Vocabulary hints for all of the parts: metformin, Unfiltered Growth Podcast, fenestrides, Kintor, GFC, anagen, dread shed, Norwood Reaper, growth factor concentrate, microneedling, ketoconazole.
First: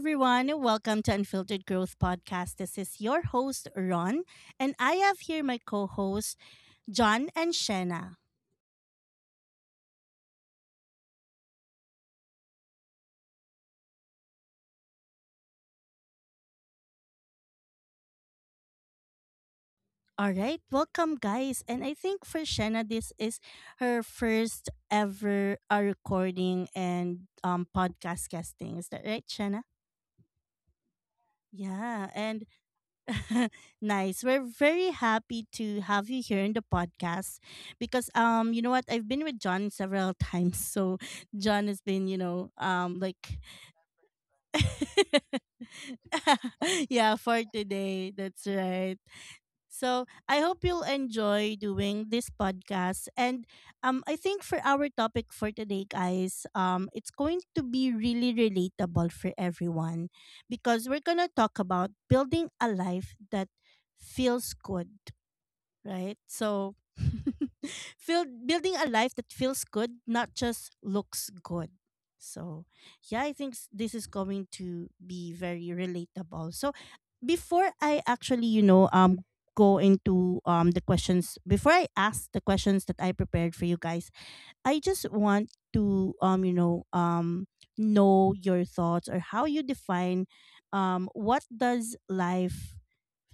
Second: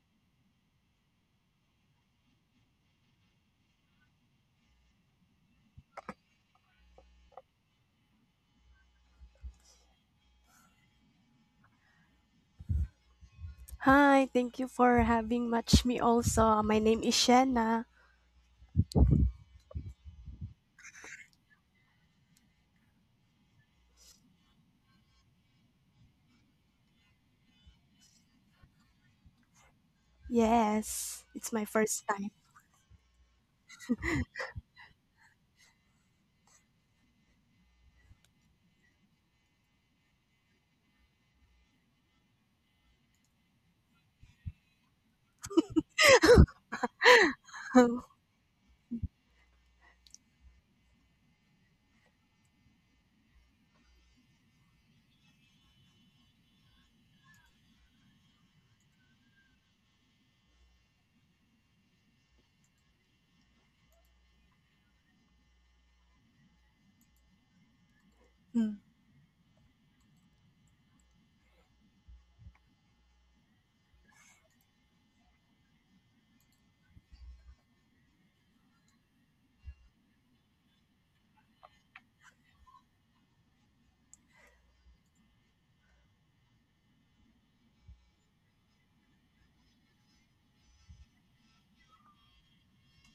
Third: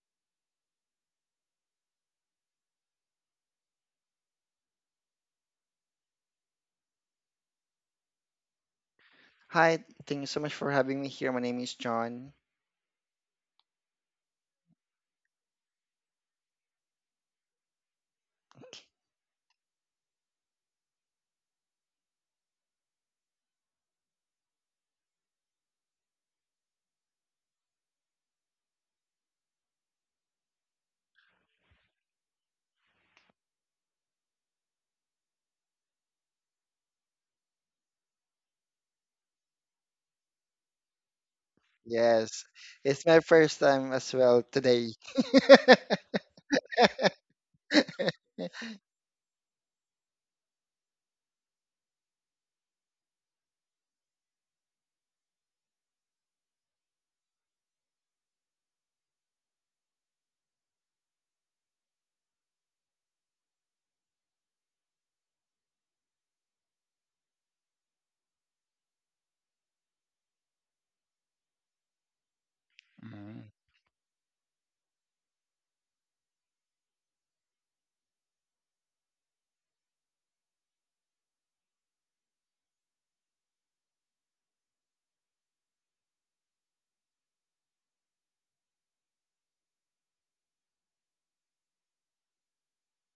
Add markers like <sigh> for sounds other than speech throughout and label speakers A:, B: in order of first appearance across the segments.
A: everyone. Welcome to Unfiltered Growth Podcast. This is your host, Ron, and I have here my co hosts, John and Shenna.
B: Hi, thank you so much for having me here. My name is John.
C: Hi, thank you for having much me also. My name is Shanna.
A: All right, welcome, guys. And I think for Shenna, this is her first ever recording and podcast guesting. Is that right, Shenna?
C: Yes, it's my
A: Yeah,
C: first
A: and
C: time.
A: <laughs> nice. We're very happy to have you here in the podcast because you know what, I've been with John several <laughs> times, so John has been,
B: Yes, it's
A: like
B: my first time as well today.
A: <laughs>
B: <laughs>
A: yeah, for today.
C: <laughs>
A: That's right. So I hope you'll enjoy doing this podcast. And I think for our topic for today, guys, it's going to be really relatable for everyone because we're gonna talk about building a life that feels good, right? So, <laughs> building a life that feels good, not just looks good. So, yeah, I think
B: Mm.
A: this is going to be very relatable. So, before I actually, go into the questions, before I ask the questions that I prepared for you guys, I just want to, know your thoughts, or how you define what does life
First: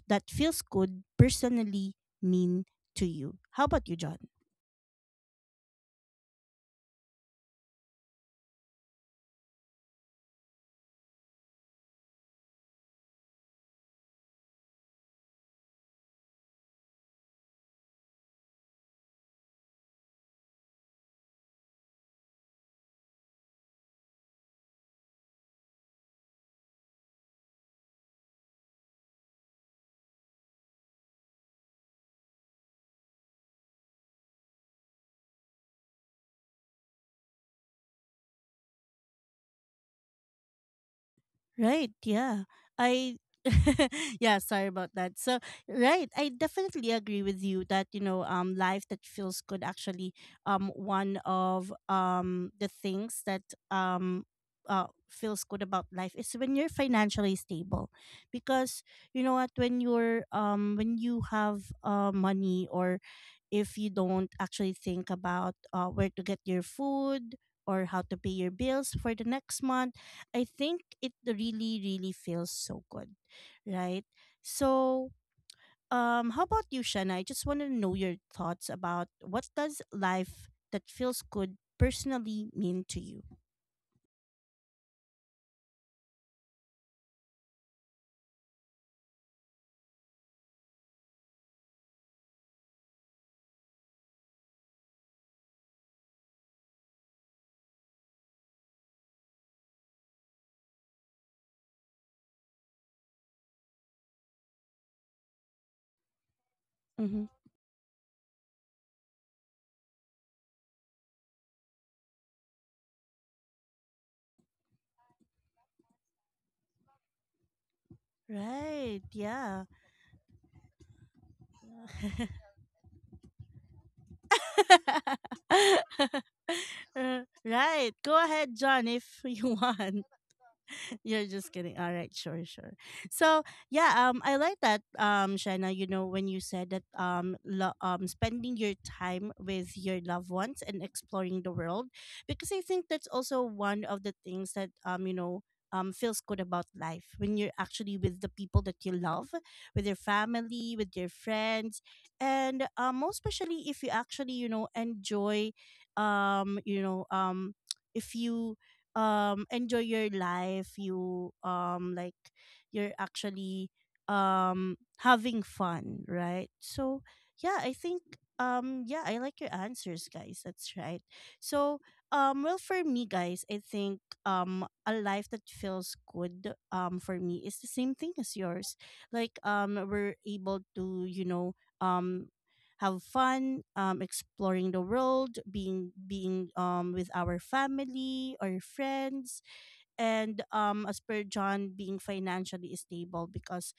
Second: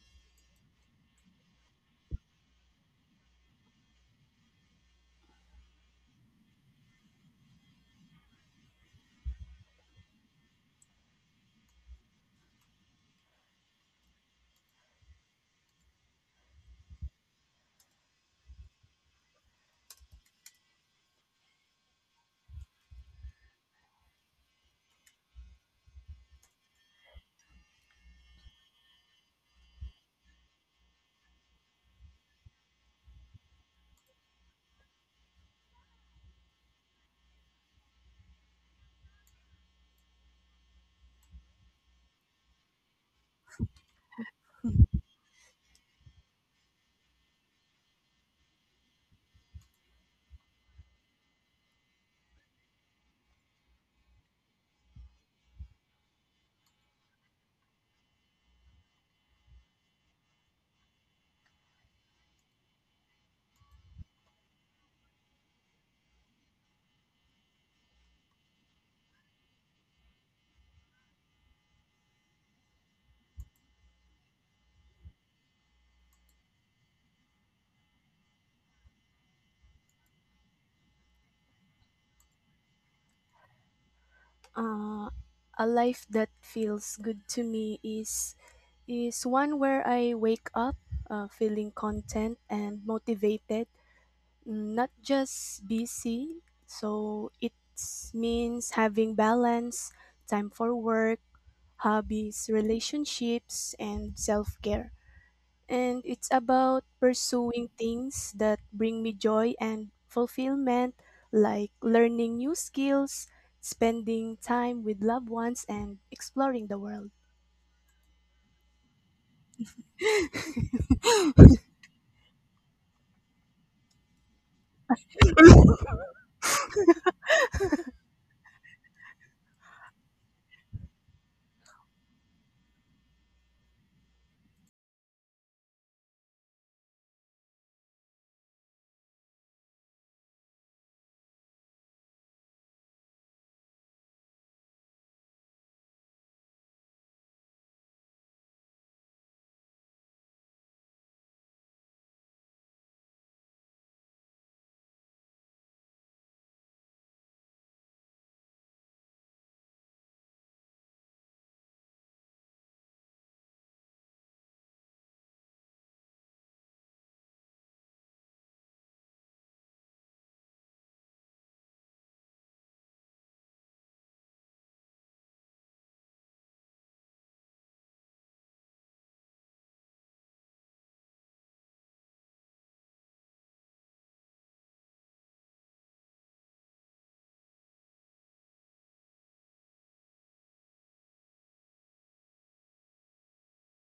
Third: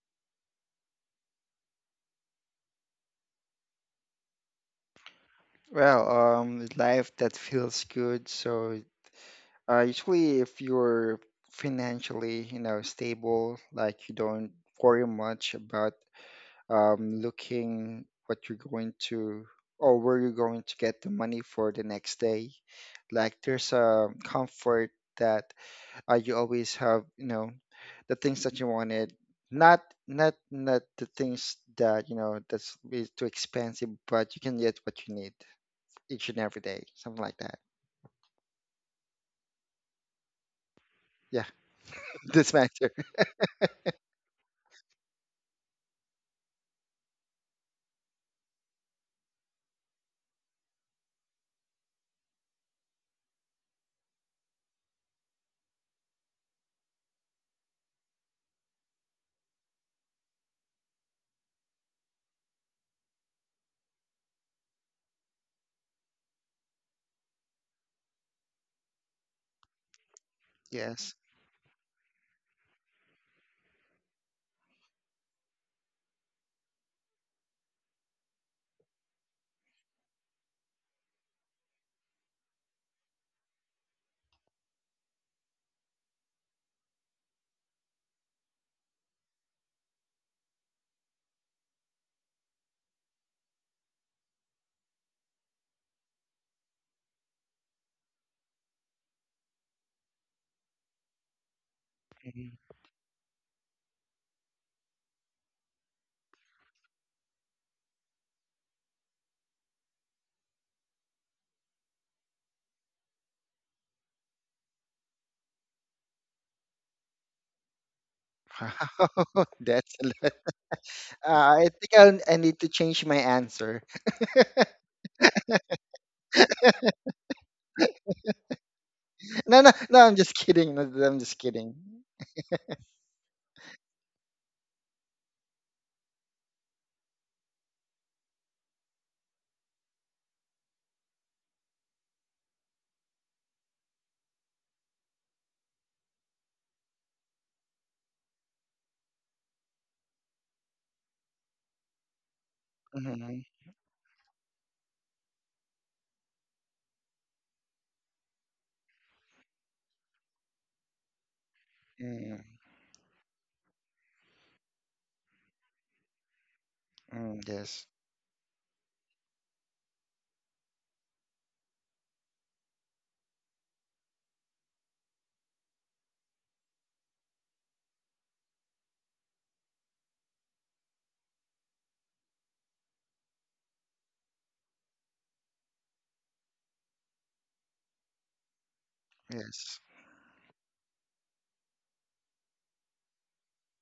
A: that feels good personally mean to you? How about you, John?
B: Life that feels good. Usually if you're financially, you know, stable, like you don't worry much about looking what you're going to or where you're going to get the money for the next day. Like there's a comfort that you always have, you know, the things that you wanted, not not the things that, you know, that's is too expensive, but you can get what you need each and every day, something like that, yeah.
A: Right.
B: <laughs>
A: Yeah.
B: This matter,
A: I <laughs> yeah, sorry about
C: Mm.
A: that. So, right, I definitely agree with you that, life that feels good, actually one of the things that um feels good about life is when you're financially stable. Because you know what, when you have money, or if you don't actually think about where to get your food or how to pay your bills for the next month, I think it
B: yes.
A: really, really feels so good, right? So, how about you, Shanna? I just want to know your thoughts about what does life that feels good personally mean to you?
C: uh, a life that feels good to me is one where I wake up feeling content and motivated, mm, not just busy. So it means having balance, time for work, hobbies,
B: Mhm.
C: relationships, and self care. And it's about
A: Mm-hmm.
C: pursuing things that bring me joy and fulfillment, like learning new skills, spending time with loved ones, and exploring the world.
B: Wow,
A: Right.
B: <laughs>
A: Yeah.
B: that's a lot. I
C: <laughs>
B: think I
A: <laughs>
B: need to change my answer.
A: Right. Go ahead, John, if <laughs>
B: <laughs>
A: you
B: No,
A: want.
B: I'm just kidding. No, no,
A: <laughs>
B: I'm
A: You're
B: just
A: just
B: kidding.
A: kidding. All right, sure, sure. So yeah, I like that, Shaina. You know, when you said that, spending your time with your loved ones and exploring the world, because I think that's also one of the things that, feels good about life, when you're actually with the people that you love, with your family, with your friends, and most
B: Mhm.
A: especially if you actually, enjoy, um, you know, um, if you enjoy your life, you like
B: Mm.
A: you're actually having fun, right? So
B: Mm,
A: yeah, I
B: yes.
A: think yeah, I like your answers, guys. That's right. So, well, for me, guys, I think a life that feels good for me is the same thing as yours. Like, we're able to, um have fun, exploring the world, being with our family or friends,
B: Yes.
A: and as per John, being financially stable, because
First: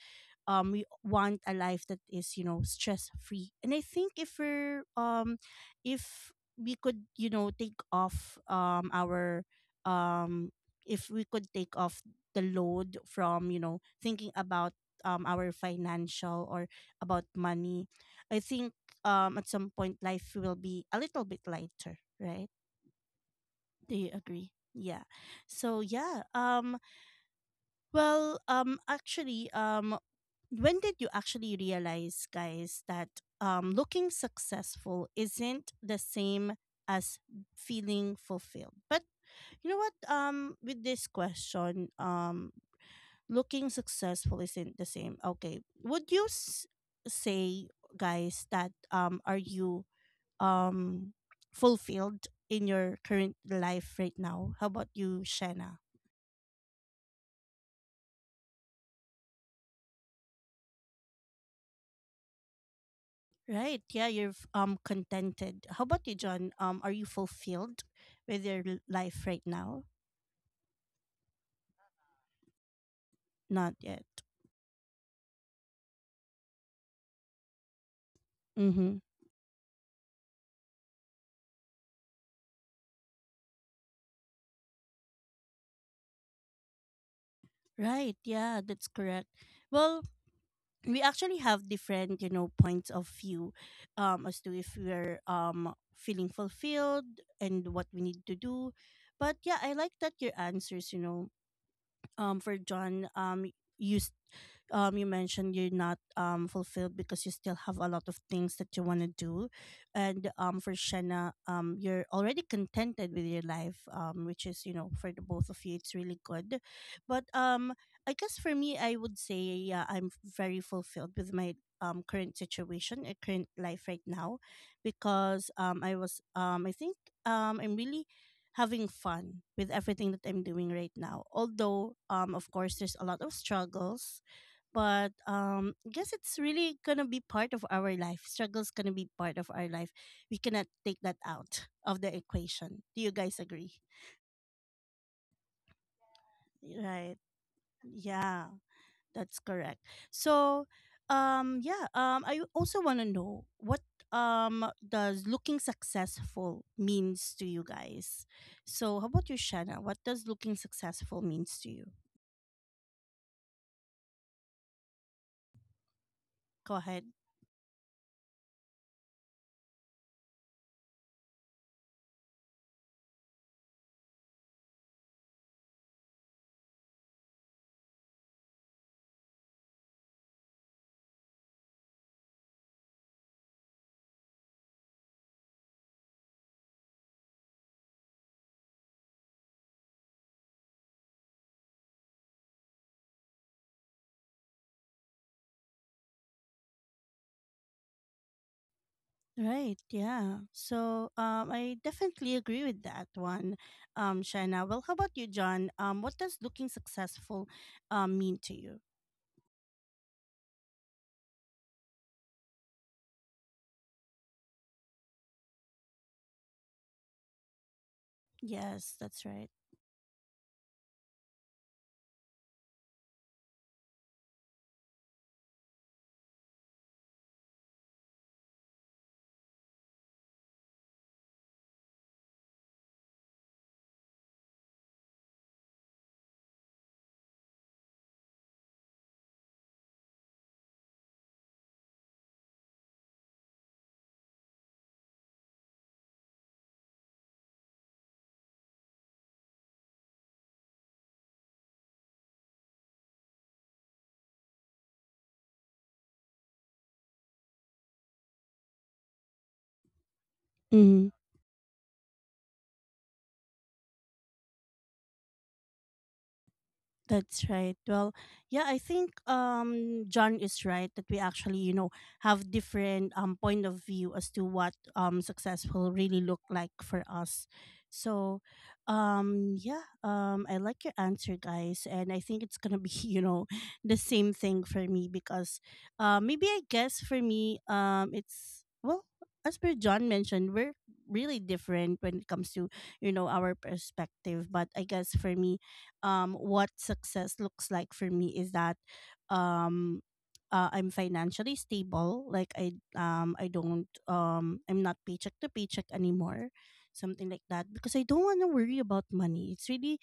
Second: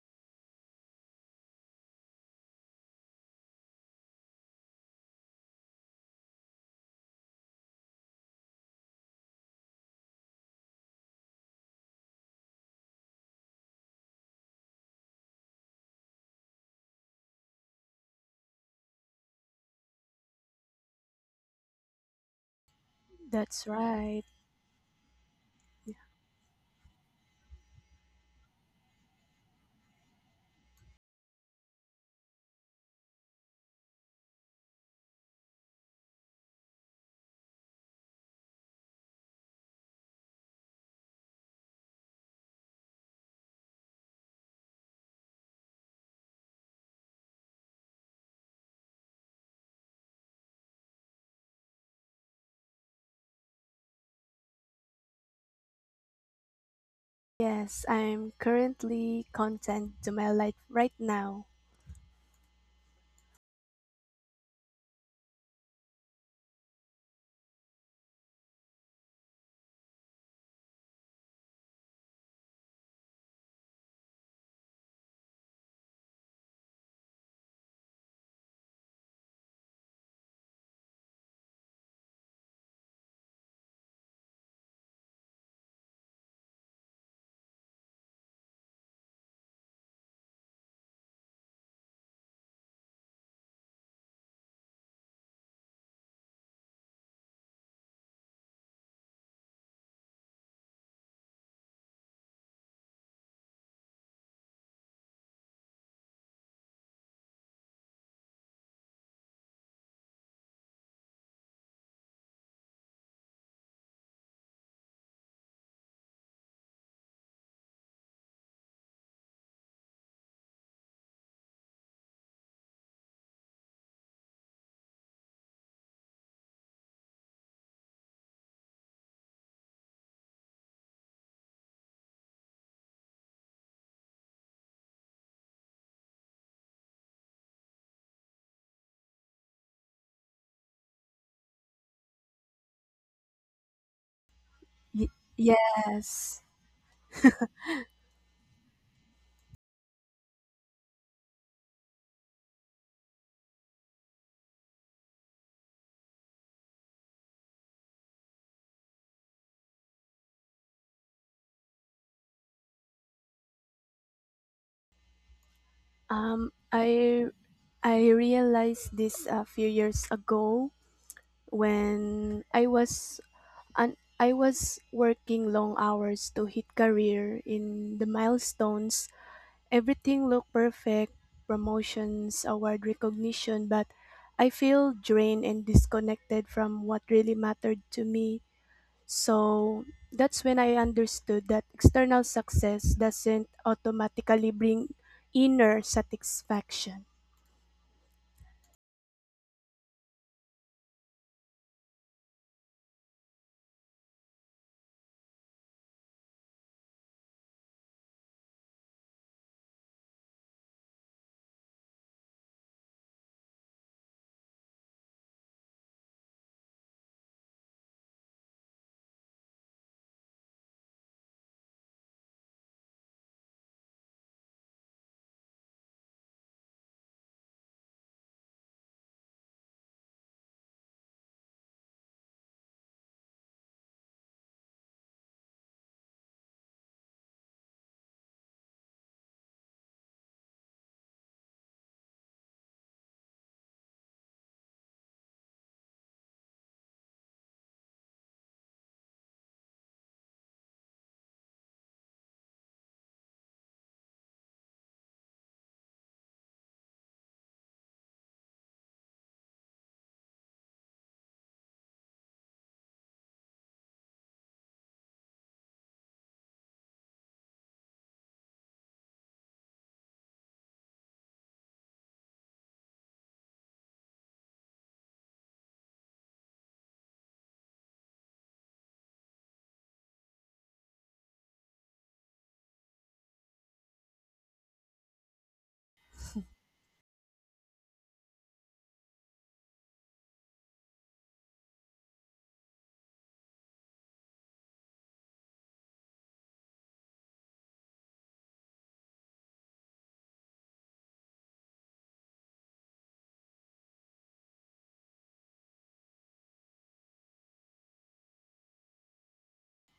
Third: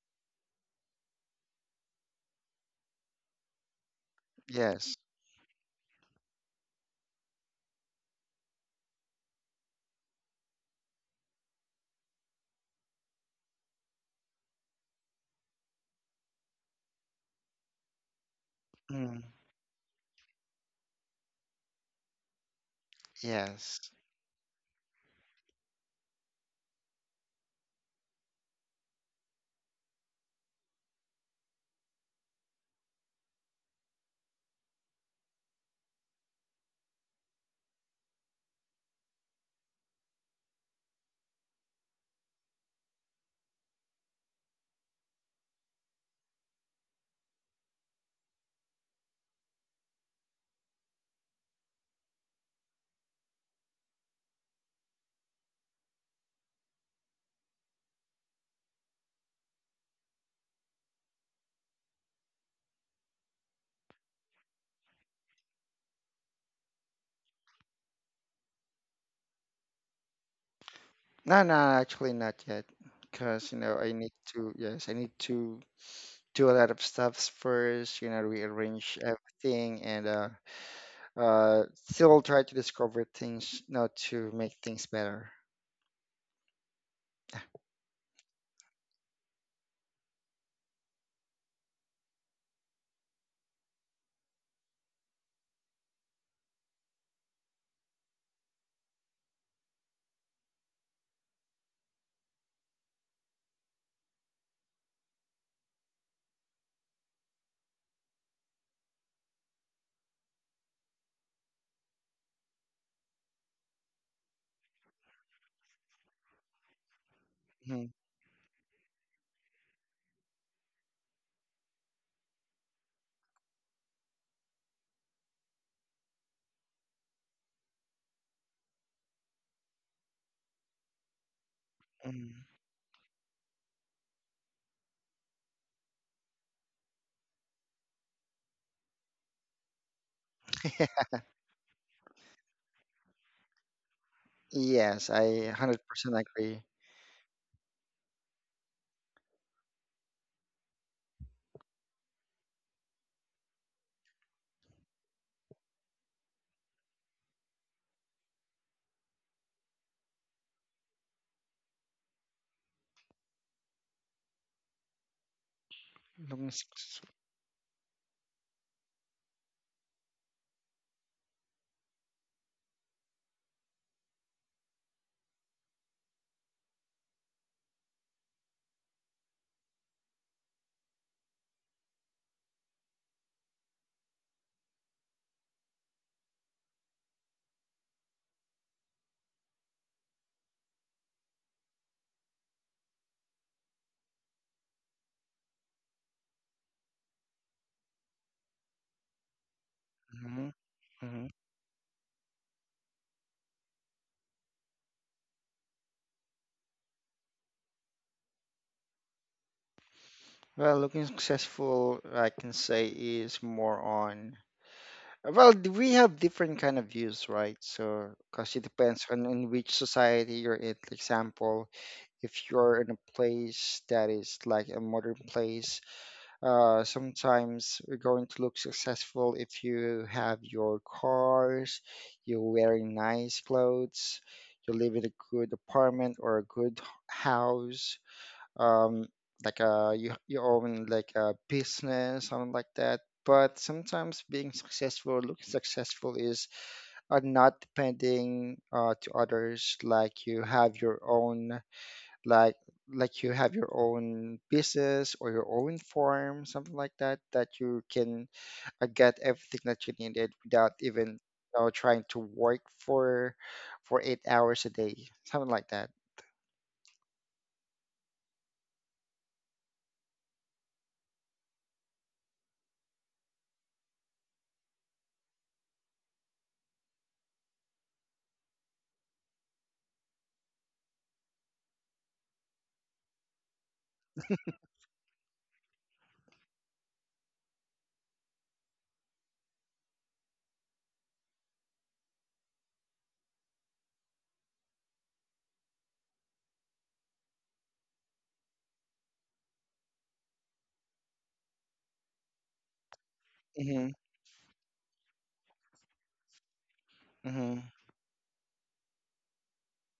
A: we want a life that is, stress free, and I think if we're
B: Yes.
A: if we could, take off our um if we could take off the load from, thinking about our financial, or about money. I think
B: Mm,
A: at some point life will be a little bit lighter, right?
C: That's
B: yes.
A: Do you
C: right.
A: agree? Yeah. So yeah, well, when did you actually realize, guys, that looking successful isn't the same as feeling fulfilled? But you know what? With this question, looking successful isn't the same. Okay, would you say, guys, that, are you um fulfilled in your current life right now? How about you, Shanna?
C: Yes, I'm currently content to my life right now.
A: Right. Yeah, you're contented. How about you, John? Are you fulfilled with your life right now?
B: No, no, actually not yet. Because, you
A: Not
B: know, I
A: yet.
B: need to, yes, I need to do a lot of stuffs first, you know,
A: Mm-hmm.
B: rearrange everything and uh still try to discover things, you know, to make things better.
A: Right. Yeah, that's correct. Well, we actually have different, points of view, as to if we're feeling fulfilled and what we need to do. But yeah, I like that, your answers, for John, you s- you mentioned you're not fulfilled because you still have a lot of things that you want to do, and for Shanna, you're already contented with your life, which is, for the both of you it's really good. But
B: Mhm,
A: I guess for me, I would say yeah, I'm very fulfilled with my current life right now, because I think I'm really having fun with everything that I'm doing right now. Although,
B: mhm.
A: of course, there's a lot of struggles, but I guess it's really gonna be part of our life. Struggles gonna be part of our life. We cannot take that out of the equation. Do you guys agree?
B: Yes,
C: Y-
B: I 100%
C: yes.
B: agree.
A: Right? Yeah. That's correct. So, yeah, I also want to know what does looking successful means to you guys. So, how about you, Shanna? What does looking successful means to you?
B: Looking
C: Um,
A: Go ahead.
B: successful.
C: I I realized this a few years ago when I was and I was working long hours to hit career in the milestones. Everything looked perfect, promotions, award recognition, but I feel drained and disconnected from what really mattered to me. So that's when I understood that external success doesn't automatically bring inner satisfaction.
A: Right. Yeah.
B: Hmm.
A: So,
B: Hmm.
A: I definitely agree with that one, Shanna. Well, how about you, John? What does looking successful, mean to you?
B: Well, looking successful, I can say is more on we have different kind of views, right? So, because it
A: Yes,
B: depends
A: that's
B: on
A: right.
B: in which society you're in. For example, if you're in a place that is like a modern place, sometimes you're going to look successful if you have your cars, you're wearing nice clothes, you live in a good apartment or a good house, um, like you own like a business, something like that. But sometimes being successful, looking successful, is not depending to others. Like you have your own, like like you have your own business or your own farm, something like that, that you can get everything that you needed without even, you know, trying to work for 8 hours a day, something like that.
A: That's right. Well, yeah, I think John is right that we actually, have different point of view as to what successful really look like for us. So, yeah, I like your answer, guys, and I think it's going to be, <laughs> the same thing for me, because maybe, I guess for me it's, well, as per John mentioned, we're really different when it comes to, our perspective. But I guess for me, what success looks like for me is that, um, I'm financially stable. Like,
B: Mm-hmm.
A: I'm not paycheck to paycheck anymore, something like
B: Mm-hmm.
A: that. Because I don't want to worry about money. It's really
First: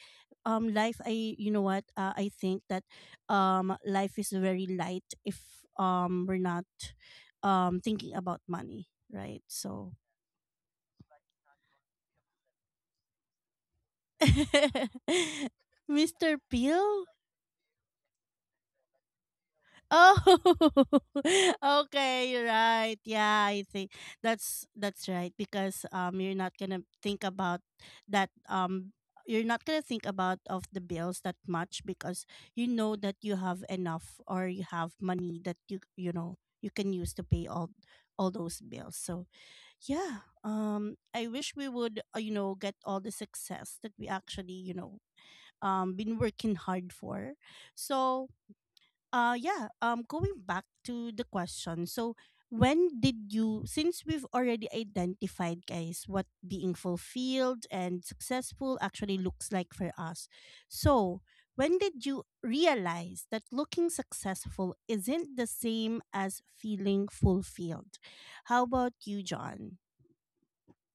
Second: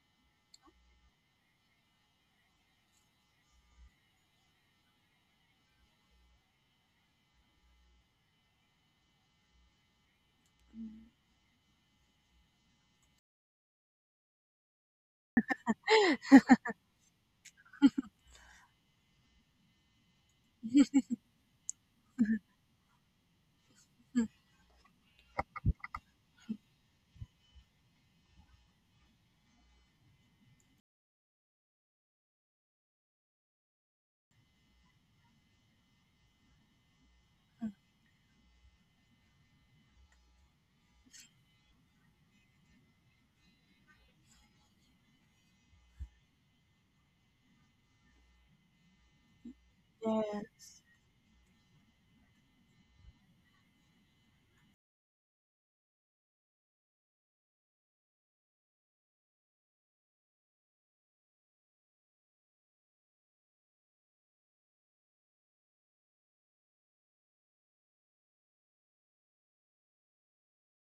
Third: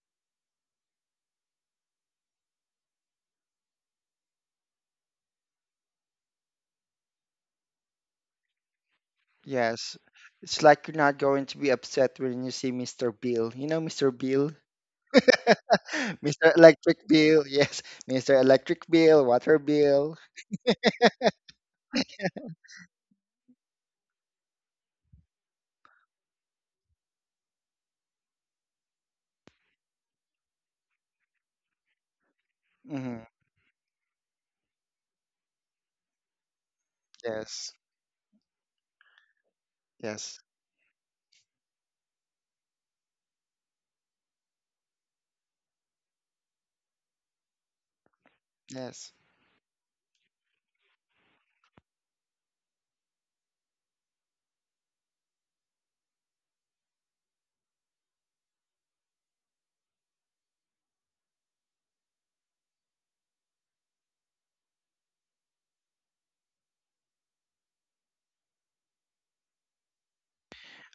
A: life. I You know what, I think that life is very light if we're not thinking about money, right? So,
B: Yes. It's like you're not going to be upset when you see Mr. Bill. You know Mr. Bill?
A: <laughs>
B: <laughs>
A: Mr.
B: Mr.
A: Peel.
B: Electric Bill. <laughs> Yes. Mr. Electric Bill, water bill.
A: Oh, <laughs> okay, you're right. Yeah, I think that's right, because that um you're not gonna think about of the bills that much, because you know
B: Hmm.
A: that you have enough, or you have money that you know you can use to pay
B: Yes.
A: all those bills. So yeah,
B: Yes.
A: I wish we would, get all the success that we actually, been working hard for. So
B: Yes.
A: yeah, going back
C: Yes.
A: to the question. So, when did you since we've already identified, guys, what being fulfilled and successful actually looks like for us, so, when did you realize that looking successful isn't the same as feeling fulfilled? How about you, John?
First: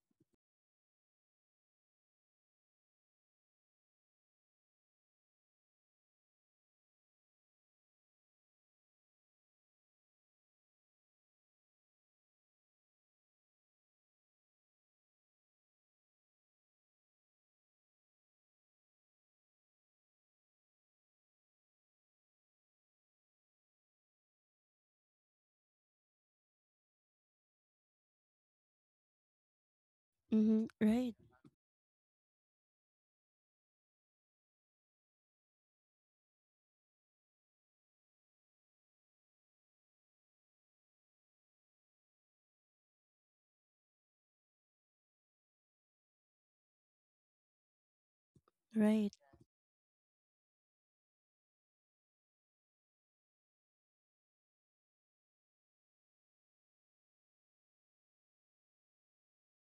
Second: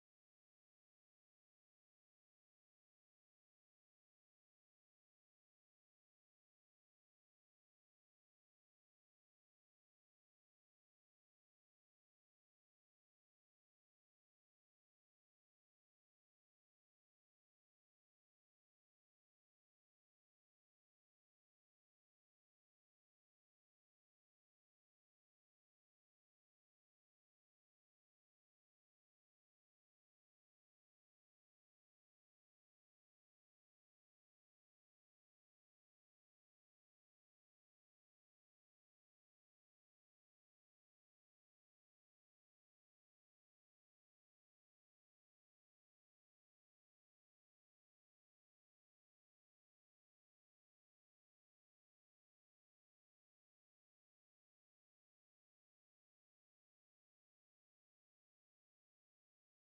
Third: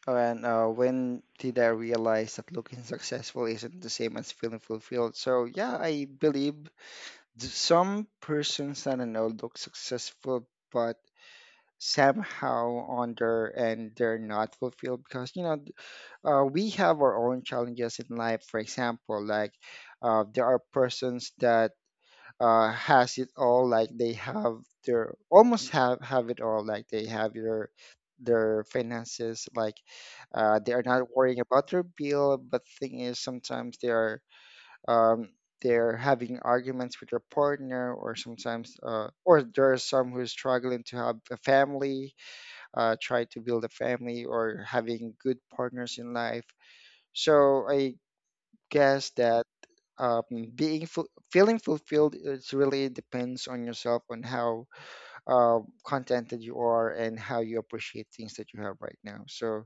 B: Oh, and when did I realize that looking successful isn't the same as feeling fulfilled? So, yeah, I believe some persons, I don't know, look successful, but somehow on their end, they're not fulfilled because, you know, we have our own challenges in life. For example, like there are persons that has it all, like they have their, almost have it all, like they have their finances, like
A: Mm-hmm.
B: they are
A: Right,
B: not worrying about their bill. But thing is, sometimes they are um, they're having arguments with their partner, or sometimes, or there are some who's struggling to have a family, try to build a family, or having good partners in life. So I
A: right.
B: guess that um, feeling fulfilled is really depends on yourself, on how uh, contented you are and how you appreciate things that you have right now. So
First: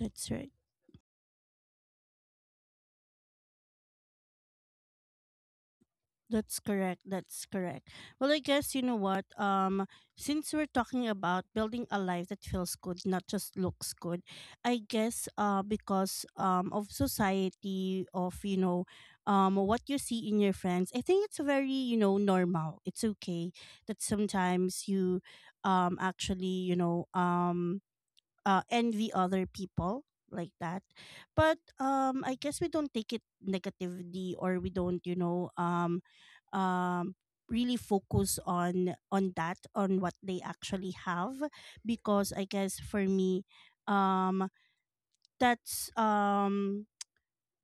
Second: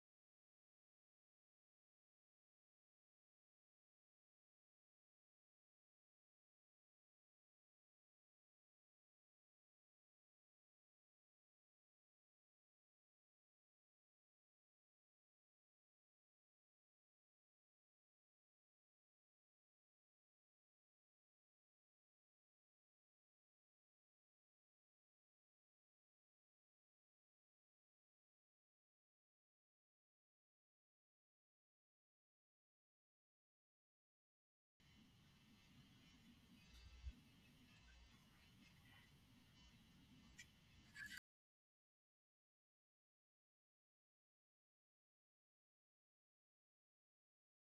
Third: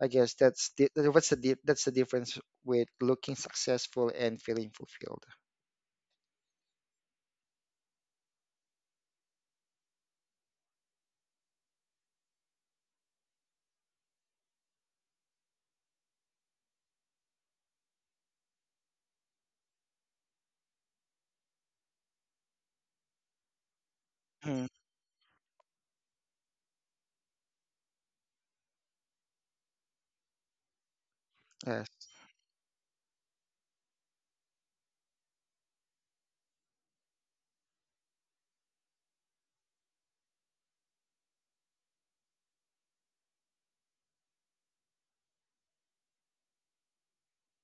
B: I guess
A: right.
B: that's the, what's the that's the difference with looking successful and feeling fulfilled.
A: That's correct. That's correct. Well, I guess, you know what? Since we're talking about building a life that feels good, not just looks good, I guess because of society, of, what you see in your friends, I think it's very, normal. It's okay that
B: Mm,
A: sometimes you actually, envy other people, like that. But
B: yes.
A: I guess we don't take it negatively, or we don't, um, really focus on that, on what they actually have, because I guess for me, um, that's.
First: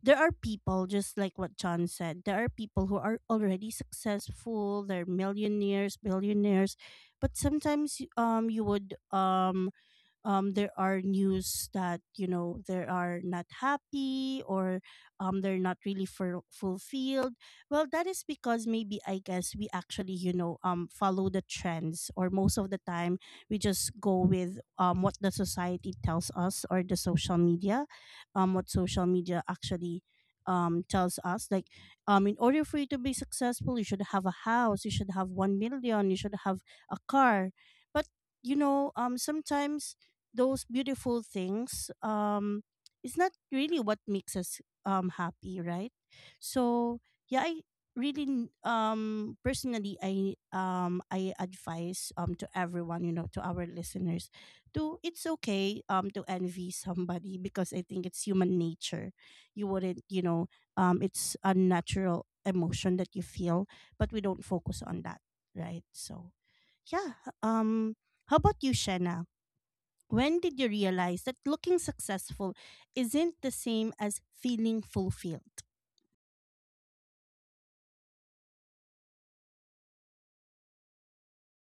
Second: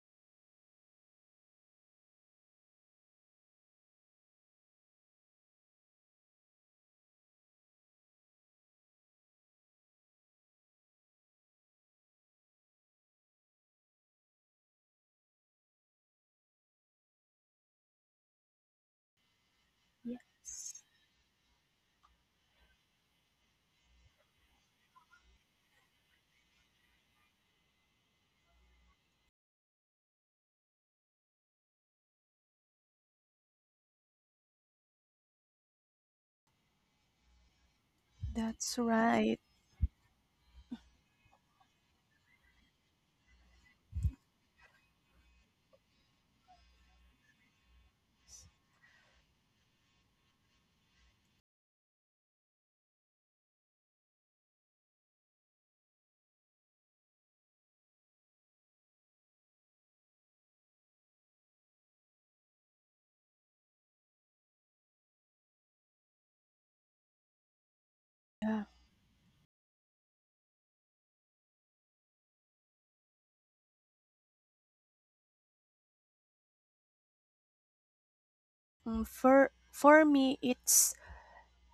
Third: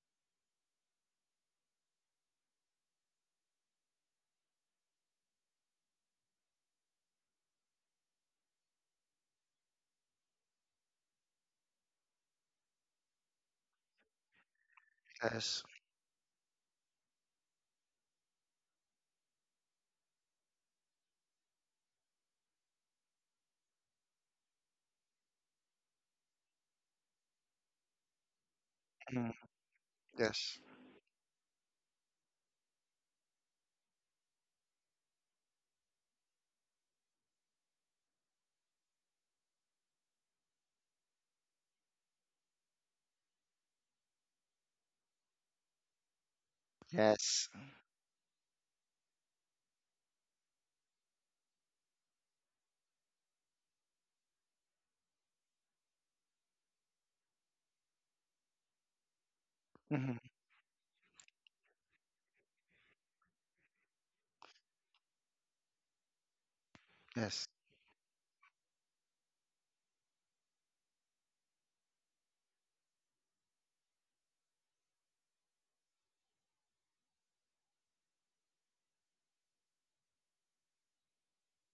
A: There are people, just like what John said. There are people who are already successful, they're millionaires, billionaires, but sometimes, you would there are news that, they are not happy, or they're
B: Yes.
A: not really, fulfilled. Well, that is because, maybe I guess we actually,
C: Yes.
A: follow the trends, or most of the time we just go with, what the society tells us, or the social media, what social
B: Mm,
A: media actually
B: yes.
A: tells us, like, in order for you to be successful, you should have a house, you should have 1 million, you should have a car. But,
C: That's right.
A: sometimes those beautiful things, it's not really what makes us happy, right? So, yeah,
B: Yes.
A: I really, personally, I advise, to everyone, to our listeners, to, it's okay to envy somebody, because I think it's human nature. You wouldn't,
B: Mm,
A: it's a natural emotion that you feel, but we don't focus on that, right? So, yeah,
B: yes.
A: how about you, Shanna? When did you realize that looking successful isn't the same as feeling fulfilled?
C: Mm, for me it's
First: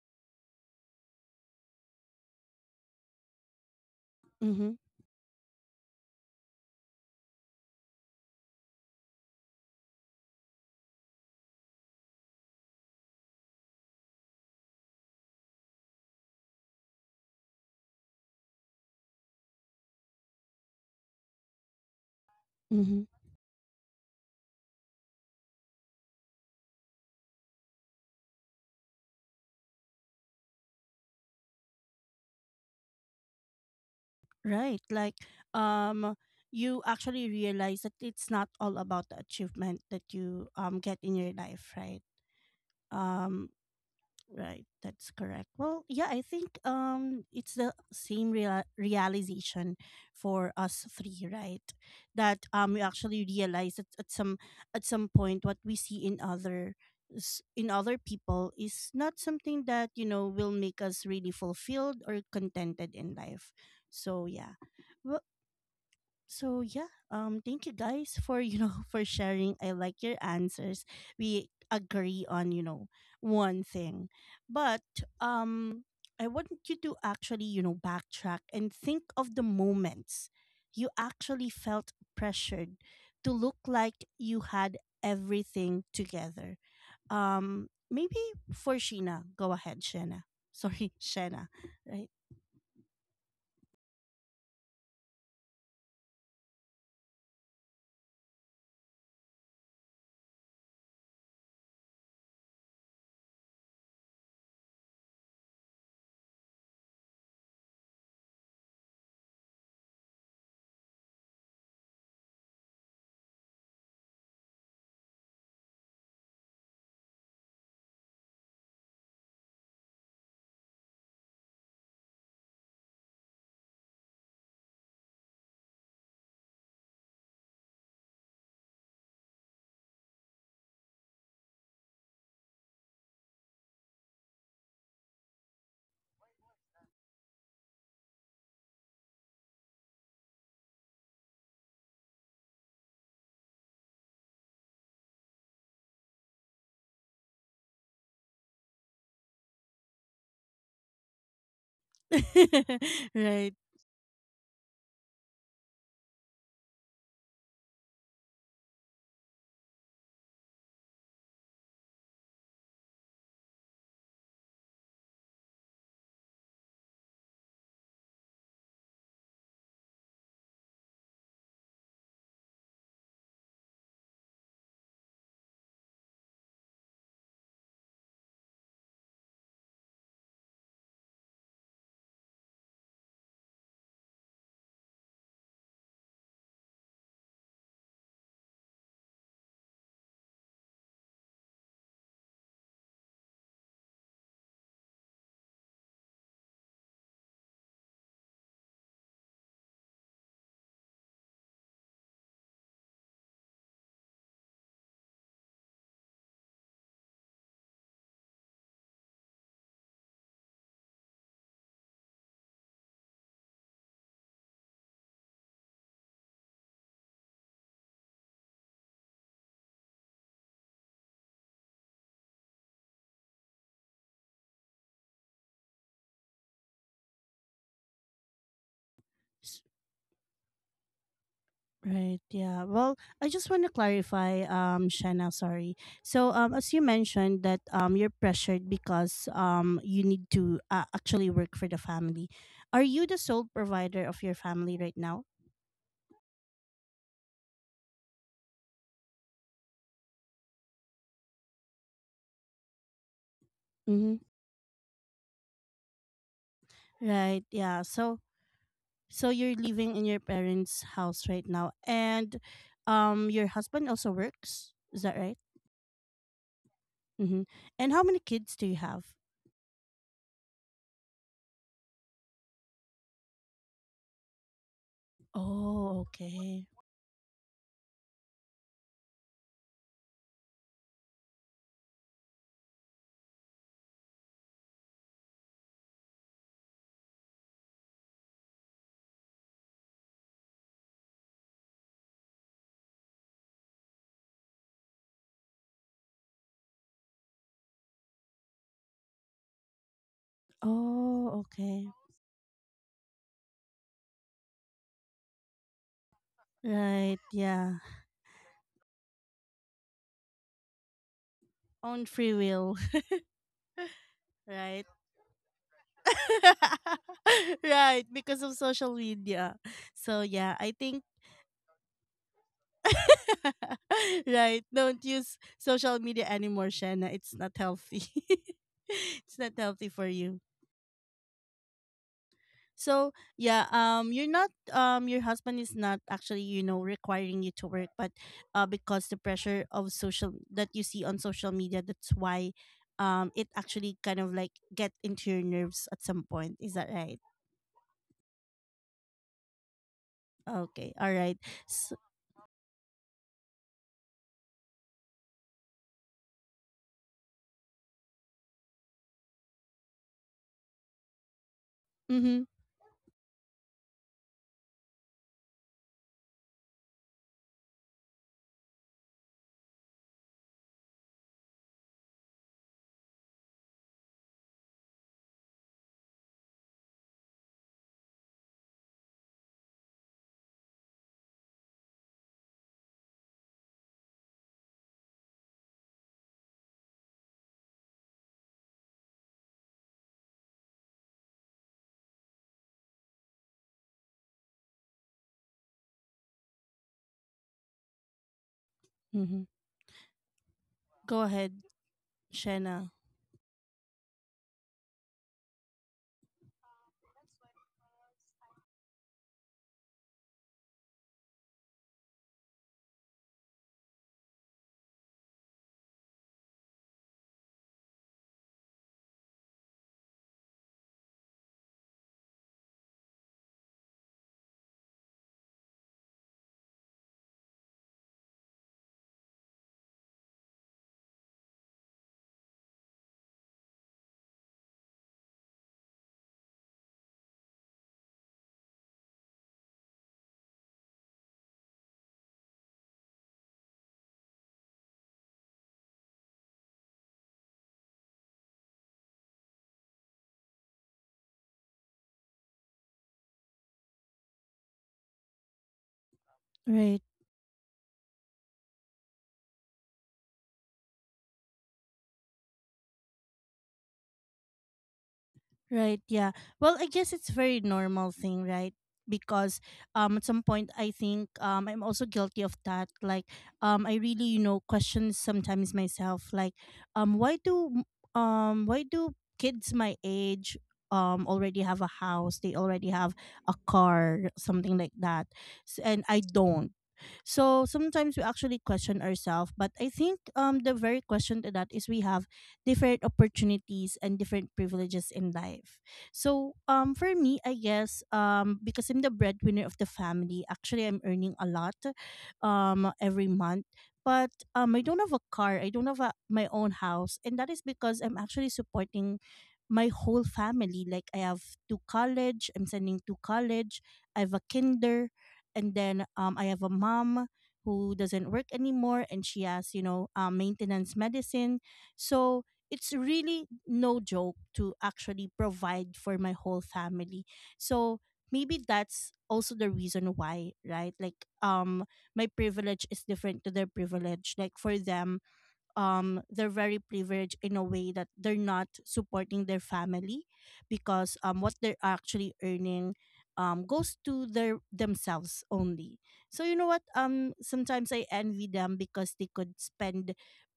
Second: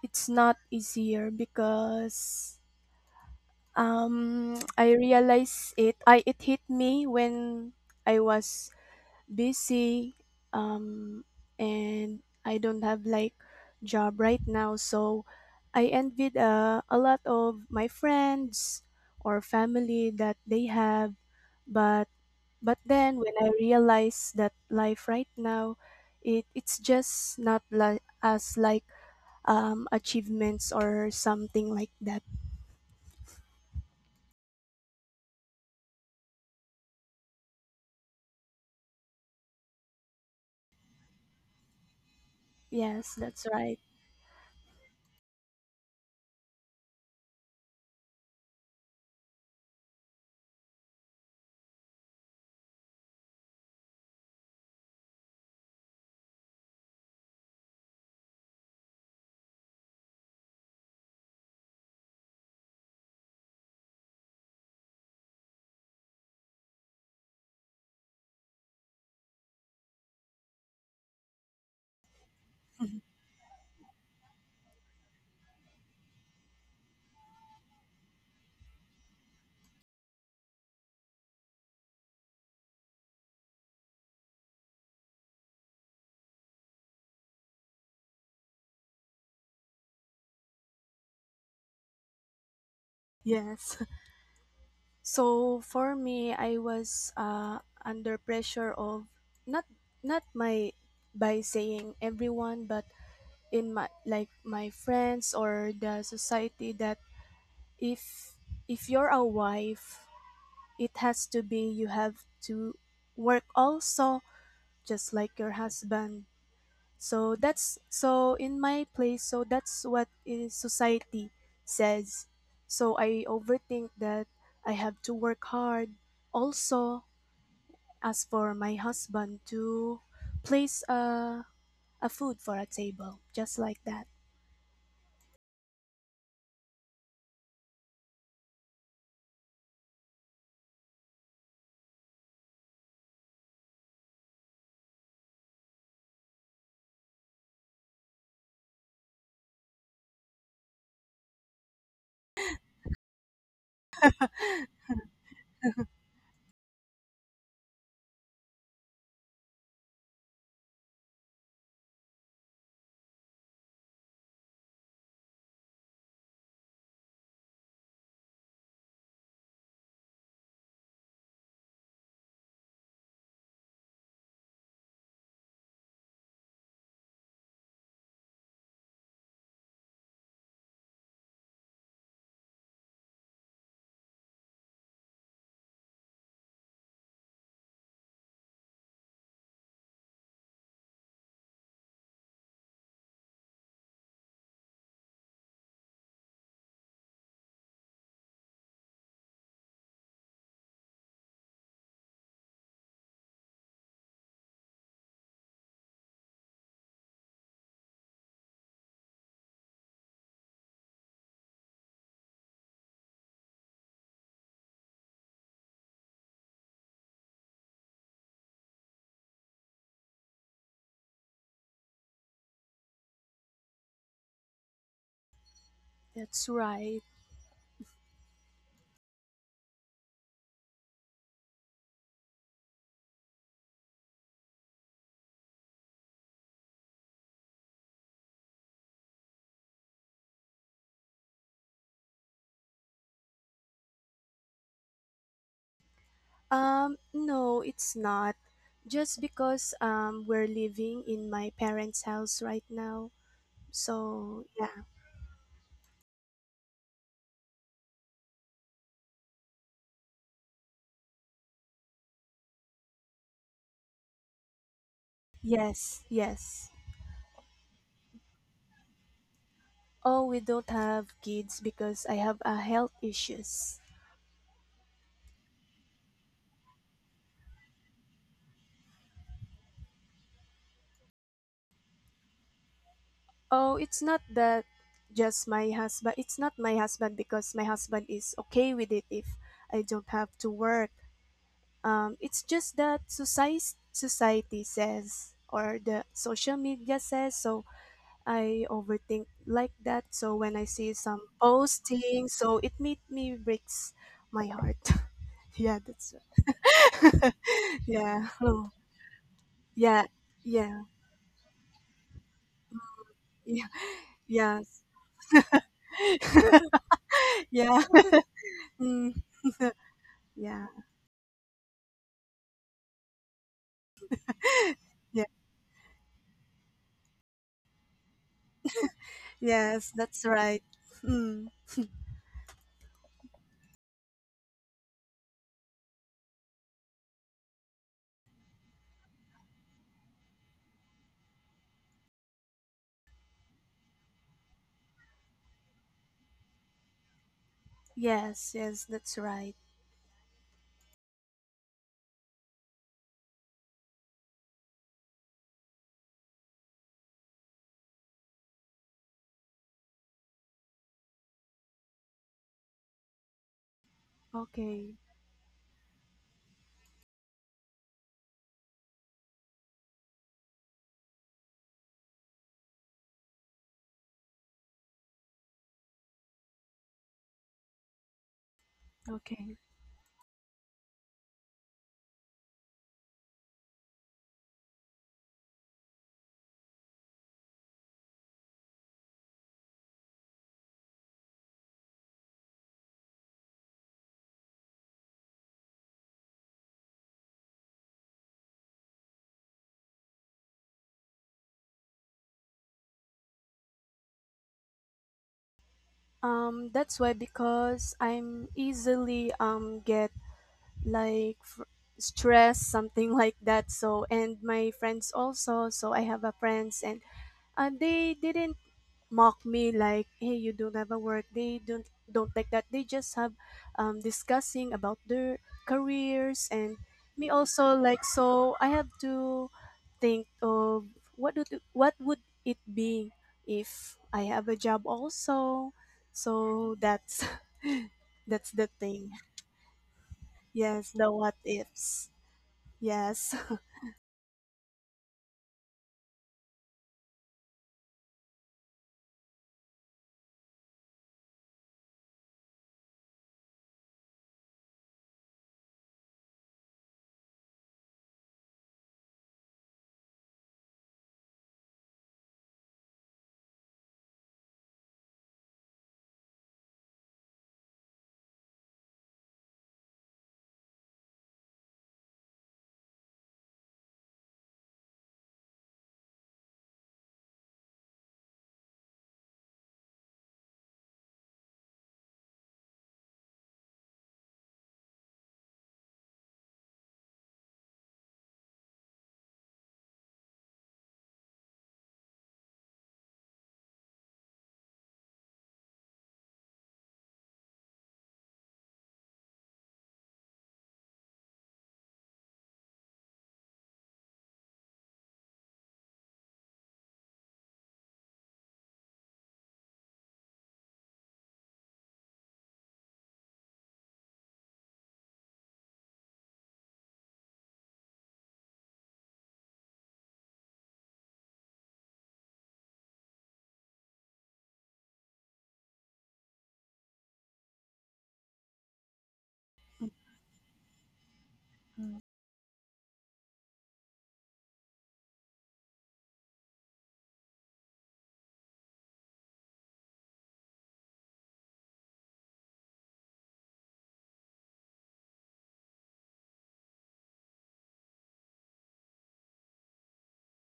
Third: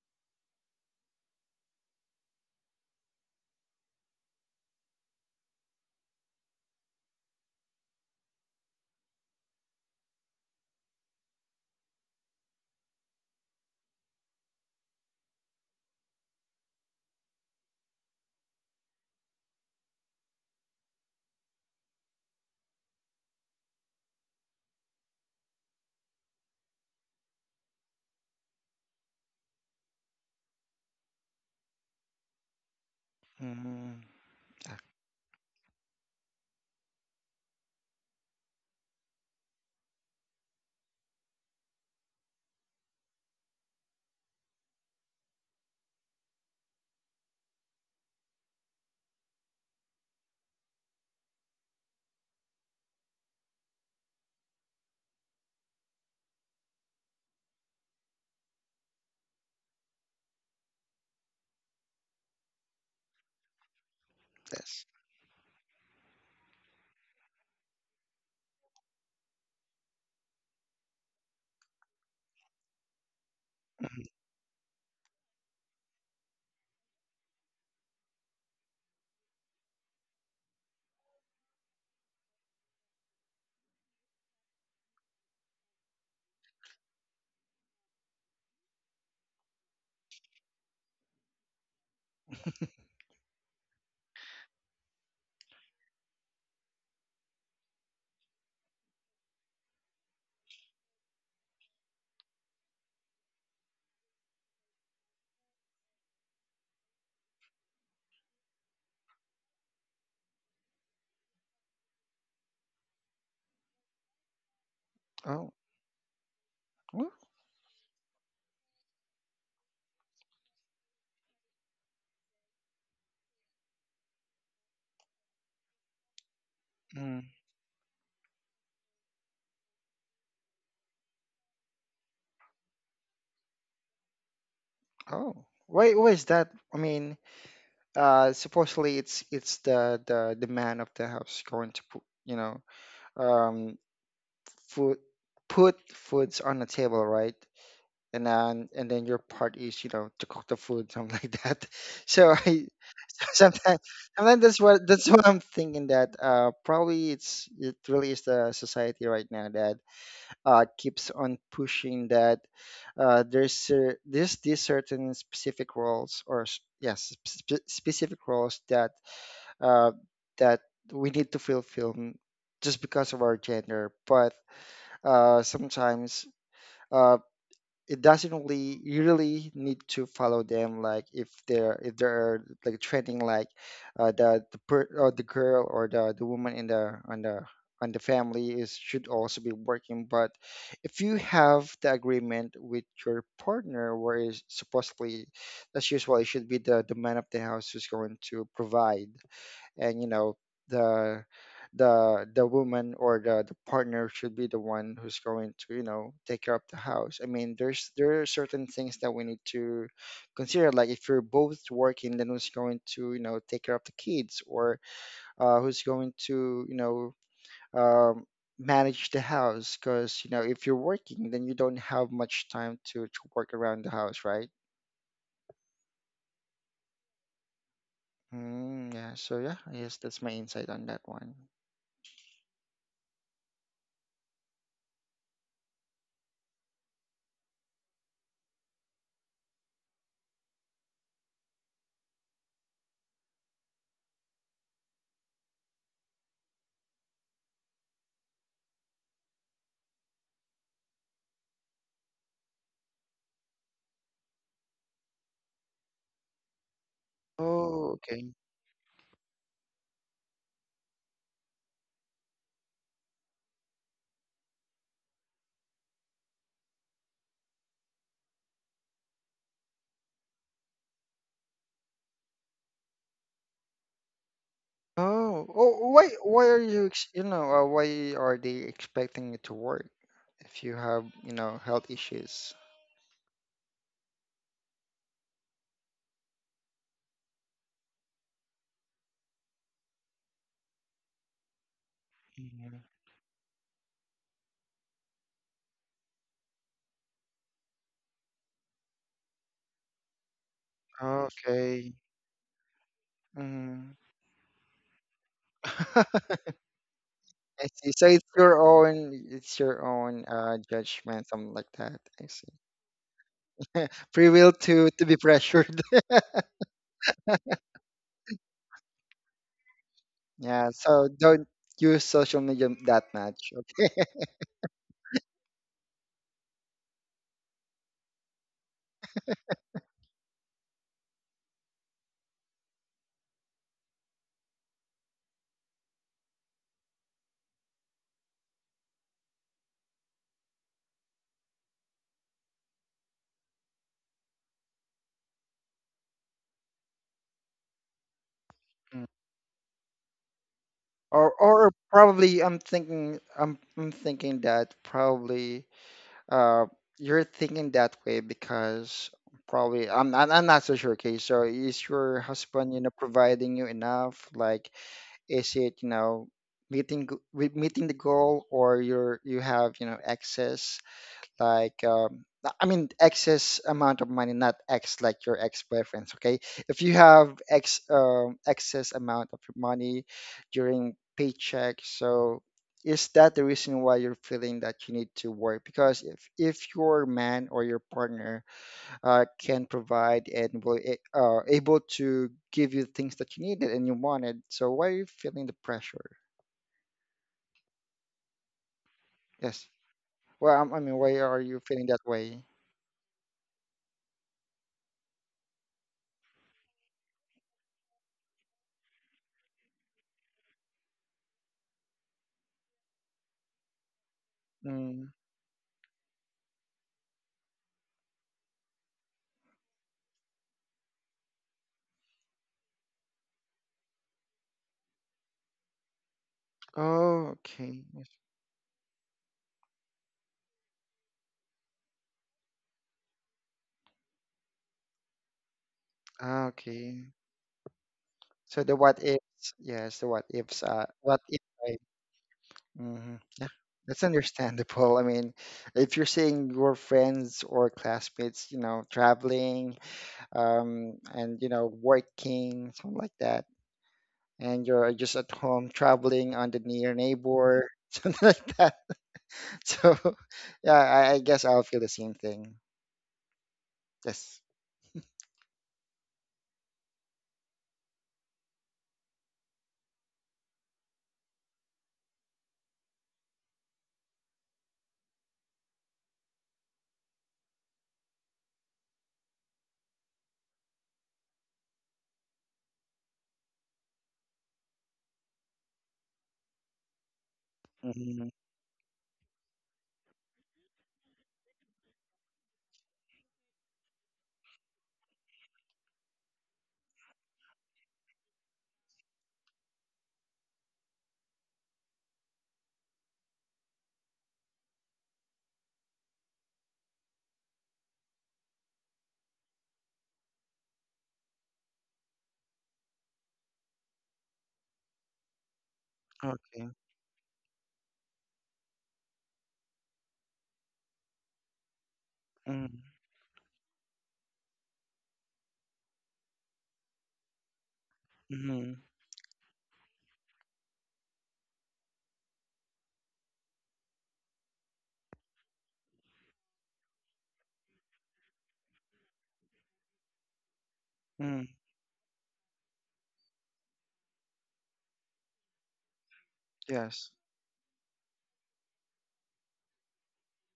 C: it's not easier because
A: Mm-hmm.
C: <tsk> I realized it hit me when I was busy um and I don't have like job right now, so I envied a lot of my friends or family that they have. But
A: Mm-hmm.
C: then when I realized that life right now, it's just not like as like achievements or something like that.
B: Mm, ah,
A: Right. Like, um, you actually realize that it's not all about the achievement that you get in your life, right?
C: Yes,
A: Um,
C: that's right.
A: right, that's correct. Well, yeah, I think it's the same realization for us three, right? That we actually realize that at some point what we see in in other people is not something that, you know, will make us really fulfilled or contented in life. So, yeah.
B: yes.
A: Well, so thank you guys for <laughs> for sharing. I like your answers. We agree on, you know,
C: <laughs>
A: one
B: Mhm.
A: thing, but um I want you to actually, you know, backtrack and think of the moments you actually felt pressured to look like you had everything together. Maybe, for sheena go ahead, Sheena. Sorry. <laughs> Sheena, right.
B: <laughs>
C: yes. <laughs> So for me, I was under pressure of not not my, by saying everyone, but in my like my friends or the society that if if you're a wife, it has to be you have to work also just like
B: Oh,
C: your husband.
B: oh,
C: So that's, so in my place, so that's what is society says. So I overthink that I have to work hard. Also,
B: mm,
C: as for my husband to place a food for a table, just like that.
B: oh. Why is that? I mean, supposedly it's the the man of the house going to put, you know, um, food, put foods on the table, right? And then your part is, you know, to cook the food, <laughs> something like that. <laughs> So I
A: <laughs>
B: <laughs>
A: Right.
B: sometimes sometimes that's what I'm thinking, that uh, probably it's, it really is the society right now that uh, keeps on pushing that uh, there's these certain specific roles yes, specific roles that uh that we need to fulfill just because of our gender. But uh, sometimes uh, it doesn't really, you really need to follow them, like if they're, like trending, like or the girl or the woman in the on the family is should also be working. But if you have the agreement with your partner where is supposedly that's usually should be the man of the house who's going to provide and, you know, the, the woman or the partner should be the one who's going to, you know, take care of the house. I mean, there are certain things that we need to consider, like if you're both working, then who's going to, you know, take care of the kids, or who's going to, you know, um, manage the house, because, you know, if you're working, then you don't have much time to work around the house, right?
C: That's right.
B: Mm, yeah. So
A: S-
B: yeah, I guess that's my insight on that one.
A: Right. Yeah. Well, I just want to clarify, Shanna, sorry. So, as you mentioned that you're pressured because you need to, actually work for the family. Are you the sole provider of your family right now?
C: Um, no, it's not. Just because we're living in my parents' house right now.
A: Mm-hmm.
C: So yeah.
A: Right. Yeah.
B: Oh,
A: So,
B: okay.
A: so you're living in your parents' house right now, and your husband also works. Is that right?
C: Yes, yes.
A: Mm-hmm. And how many kids do you have?
C: Oh, we don't have kids because I have a health issues.
B: Oh, oh,
A: Oh,
B: why
A: okay.
B: are you, you know, why are they expecting you to work if you have, you know, health issues?
C: Oh, it's not that, just my husband. It's not my husband because my husband is okay with it if I don't have to work. It's just
B: Mhm.
C: that society says or the social media says, so I overthink like that. So when I see some
A: Oh, okay.
B: Okay.
C: posting, so it made me breaks
B: Mm.
C: my heart. <laughs> yeah, that's
B: <laughs>
A: Right.
B: I
A: Yeah.
C: <laughs>
B: see. So
C: yeah. Oh,
B: it's your
C: yeah.
B: own
C: Yeah.
B: judgment, something like that.
A: On
B: I
A: free
B: see.
A: will. <laughs>
C: Yeah.
B: Free will
A: Right.
C: Yes.
B: to be pressured. <laughs>
A: <laughs>
C: Yeah.
A: Right. Because of
C: <laughs>
A: social
C: Mm.
A: media. So yeah,
C: Yeah.
A: I
B: Yeah.
A: think.
B: So don't use social media that much. Okay.
A: <laughs> Right. Don't
C: Yeah.
A: use social media anymore, Shanna. It's not healthy. <laughs> It's not healthy
C: Yes,
A: for
C: that's
A: you.
C: right. Mm.
A: So yeah, you're not, your husband is not actually, you know, requiring you to work, but, because the pressure of social that you see on social media, that's why, it actually kind of like get into your nerves at some point. Is that right?
C: Yes, yes,
B: Mm.
C: that's right.
A: Okay, all right.
B: Or
A: So,
B: probably I'm thinking that probably uh, you're thinking that way because probably I'm not so sure. Okay, so is your
A: mm-hmm,
B: husband, you know, providing you enough? Like,
C: Okay.
B: is it, you know, with meeting the goal, or you're, you have, you know, excess? Like, I mean, excess amount of money, not ex like your ex-boyfriends. Okay, if you have ex excess amount of
C: Okay.
B: money during paycheck. So is that the reason why you're feeling that you need to work? Because if your man or your partner can provide and will able to give you things that you needed and you wanted, so why are you feeling the pressure?
A: mm-hmm.
B: Yes, well, I mean, why
A: Go
B: are you
A: ahead,
B: feeling that way?
A: Shanna.
C: That's why, because I'm easily get like stress something <laughs> like that. So and my
B: Mm.
C: friends also, so I have a friends and they didn't mock me like, hey, you don't have a work. They don't like that. They just have discussing about their careers and
B: Oh,
C: me also,
B: okay.
C: like, so I have to think of what would it be if I have a job also.
B: Ah,
C: So
B: okay.
C: that's <laughs> that's
B: So
C: the
B: the what
C: thing.
B: ifs, yes, the what ifs,
C: Yes, the
B: what
C: what
B: if I,
C: ifs.
B: hmm.
C: Yes.
B: Yeah, that's understandable. <laughs> I mean, if you're seeing your friends or classmates, you know, traveling, and you know, working, something like that, and you're just at home, traveling on the near
A: Right.
B: neighbor, <laughs> something like that. So, <laughs> yeah, I guess I'll feel the same thing. Yes.
A: Right, yeah. Well, I guess it's very normal thing, right? Because at some point I think I'm also guilty of that. Like I really, you know, question sometimes myself like um why do um, why do kids my age already have a house, they already have a car, something like that. S and I don't. So sometimes we
B: Hmm.
A: actually question ourselves, but I think the very question to that is we have different opportunities and different privileges in life. So, for me, I guess, because I'm the breadwinner of the family, actually, I'm earning a lot, every month. But I don't have a car. I don't have a, my own house, and that is because I'm actually supporting my whole family. Like I have two college. I'm sending to college. I have a kinder, and then I have a
B: Okay.
A: mom who doesn't work anymore, and she has, you know, maintenance medicine. So
B: Mm-hmm.
A: it's really no joke to actually provide for my whole family. So maybe
B: Mm-hmm.
A: that's also the reason why, right? Like my privilege is different to their privilege. Like for them, they're very privileged in a way that they're not supporting their family because
B: Mm.
A: what they're actually earning goes to their themselves only. So you know what?
B: Yes.
A: Sometimes I envy them because they could spend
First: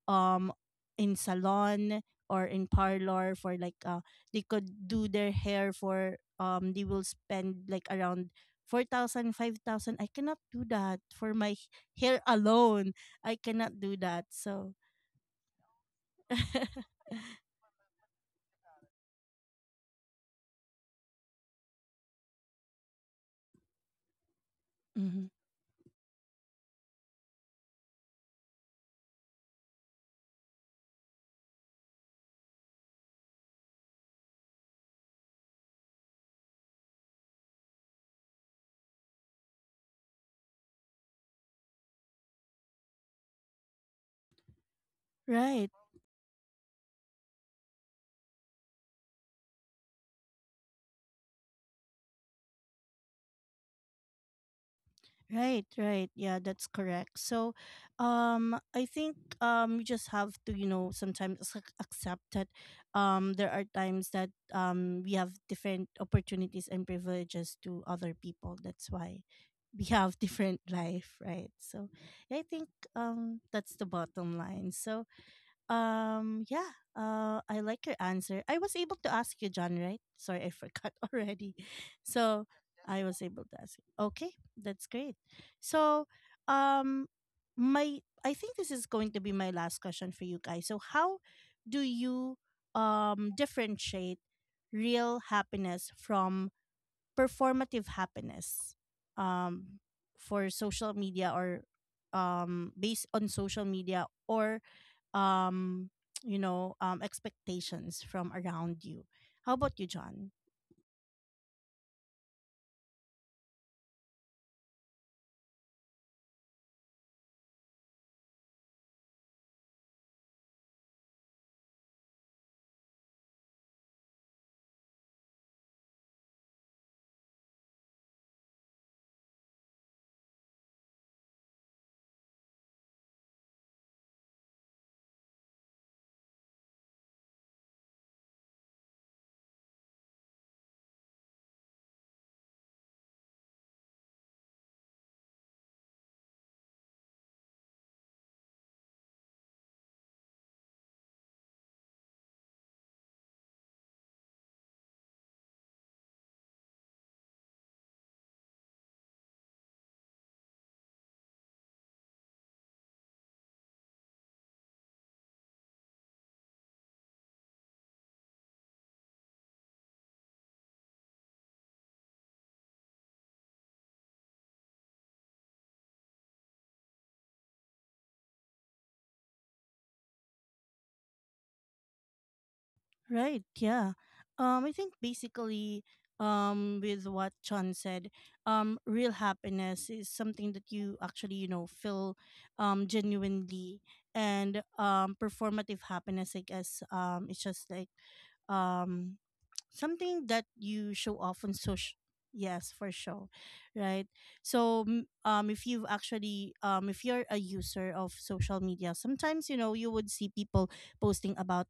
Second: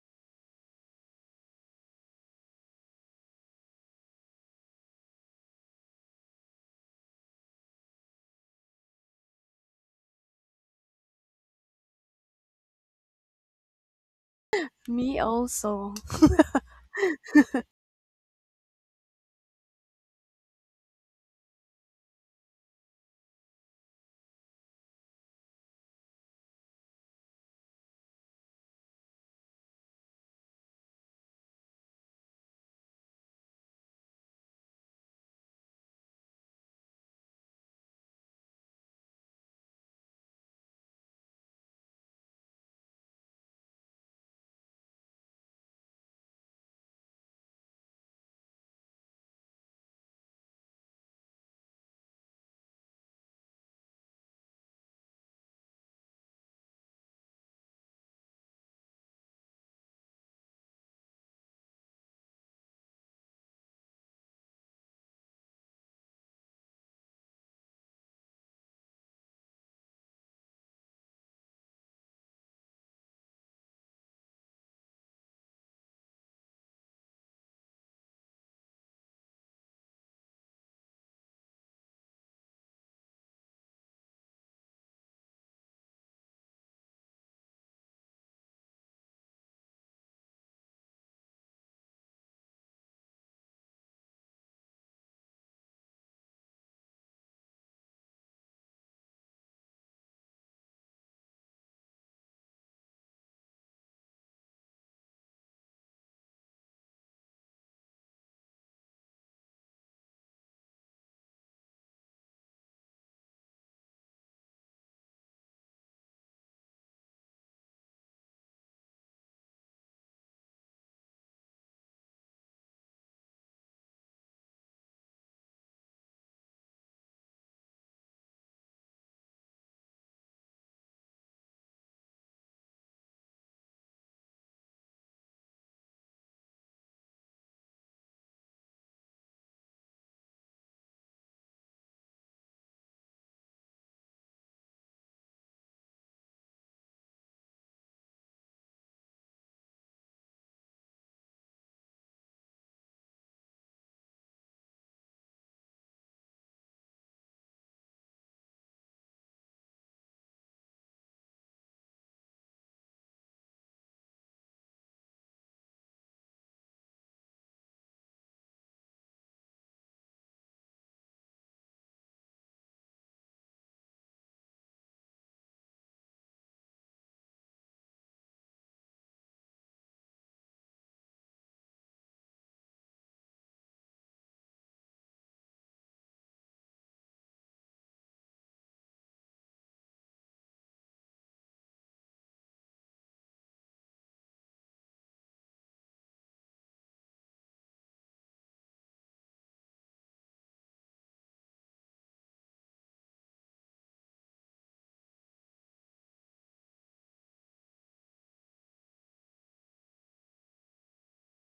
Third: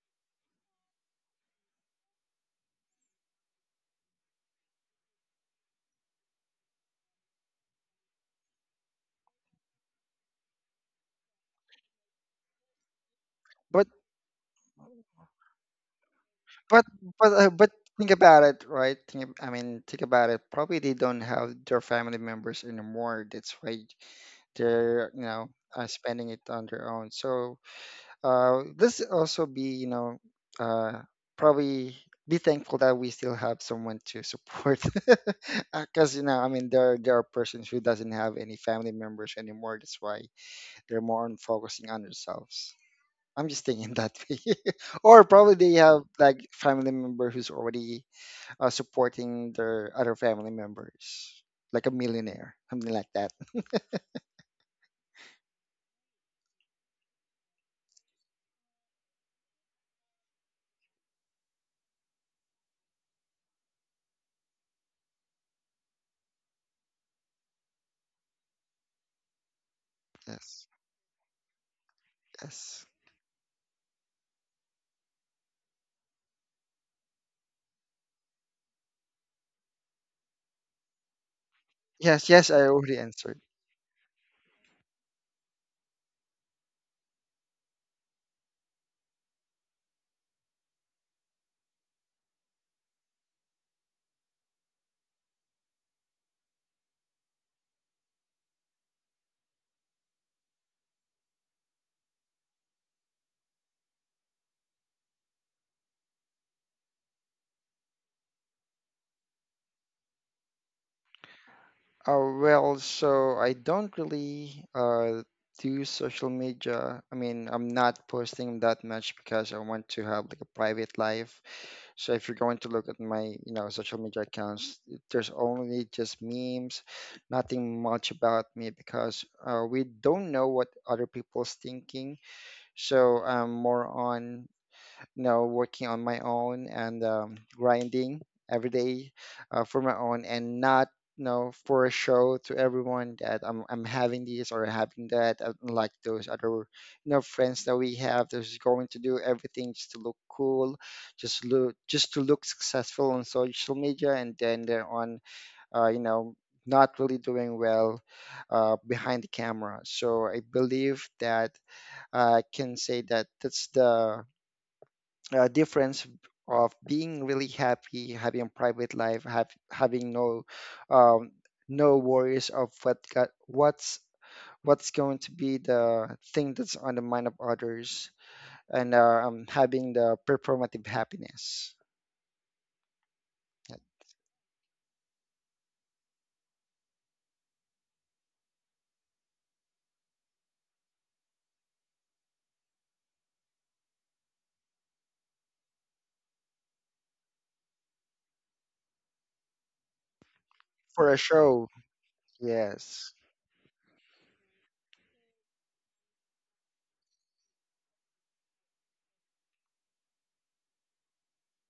A: um, in salon or in parlor for like, they could do their hair for they will spend like around 4,000 5,000. I cannot do that for my hair alone. I cannot
B: But
A: do that. So,
C: <laughs> Me also.
B: But
A: <laughs>
B: but think about it, right? I mean, think about it. Probably they don't have their family members anymore. That's why they're, you
A: hmm
B: know, spending it on their own. So this also be, you know, uh, probably be thankful that we still have someone to support. <laughs> Because, you know, I mean, there are persons who doesn't have any family members anymore. That's why they're more on focusing on themselves. I'm just thinking that way. <laughs> Or probably
A: Right,
B: they have like family member who's already supporting their other family members, like a millionaire, something like that.
A: right. Yeah, that's correct. So, I think you just have to, you know, sometimes accept that there are times that we have different opportunities and privileges to other people. That's why we have <laughs> different
B: Yes,
A: life, right? So, yeah, I think
B: yes.
A: that's the bottom line. So, yeah. I like your answer. I was able to ask you, John, right? Sorry, I forgot <laughs> already.
B: Yes,
A: So
B: yes. I already
A: I was
B: answered.
A: able to ask you. Okay, that's great. So, um, my, I think this is going to be my last question for you guys. So, how do you differentiate real happiness from performative happiness? Um, for social media or based on social media or um you know, expectations from around you. How about you, John?
B: Well, so I don't really uh, do social media. I mean, I'm not posting that much because I want to have like a private life. So if you're going to look at my, you know, social media accounts, there's only just memes, nothing much about me because we don't know what other people's thinking. So I'm more on, you know, working on my own and grinding every day for my own and not, you know, for a show to everyone that I'm having this or having that, like those other, you know, friends that we have that's going to do everything just to look cool, just to look successful on social media, and then they're on, you know, not really doing well behind the camera. So I believe that I can say that that's the difference of being really happy, having a private life, having no um, no worries of what got, what's going to be the thing that's on the mind of others, and having the performative happiness,
A: Right, yeah. I think basically, with what John said, real happiness is something that you actually, you know, feel genuinely, and performative happiness, I guess, it's just like um something that you
B: for
A: show
B: a
A: off on
B: show.
A: social. Yes, for
B: Yes,
A: sure. Right. So if you've actually, if you're a user of social media, sometimes, you know, you would see people posting about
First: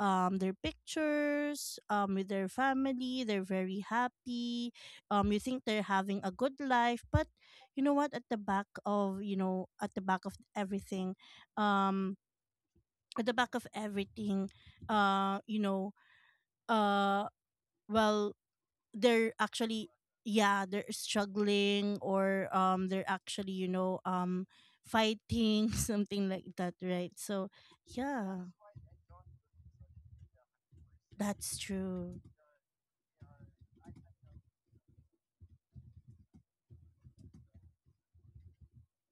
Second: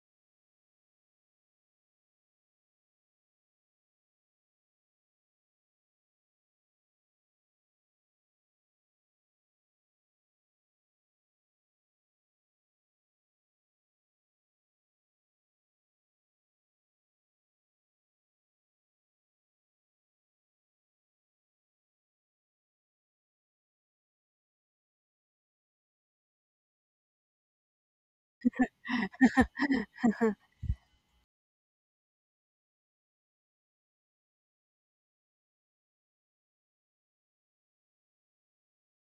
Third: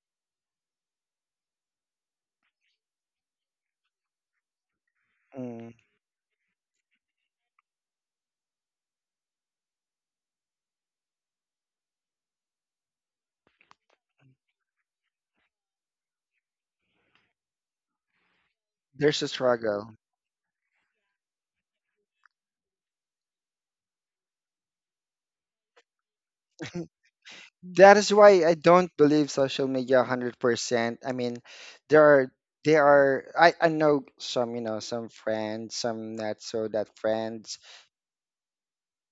A: their pictures with their family. They're very happy. You think
B: mm,
A: they're having a good life, but you know what, at the back of everything, um at the back of everything you know uh well
B: there's a
A: they're actually,
B: struggle.
A: yeah, they're struggling, or they're actually, you know, fighting <laughs> something like that, right? So
B: That is
A: yeah,
B: why I don't believe social media 100%. I mean,
A: that's
B: there
A: true.
B: are there are I know some, you know, some friends, some not so that friends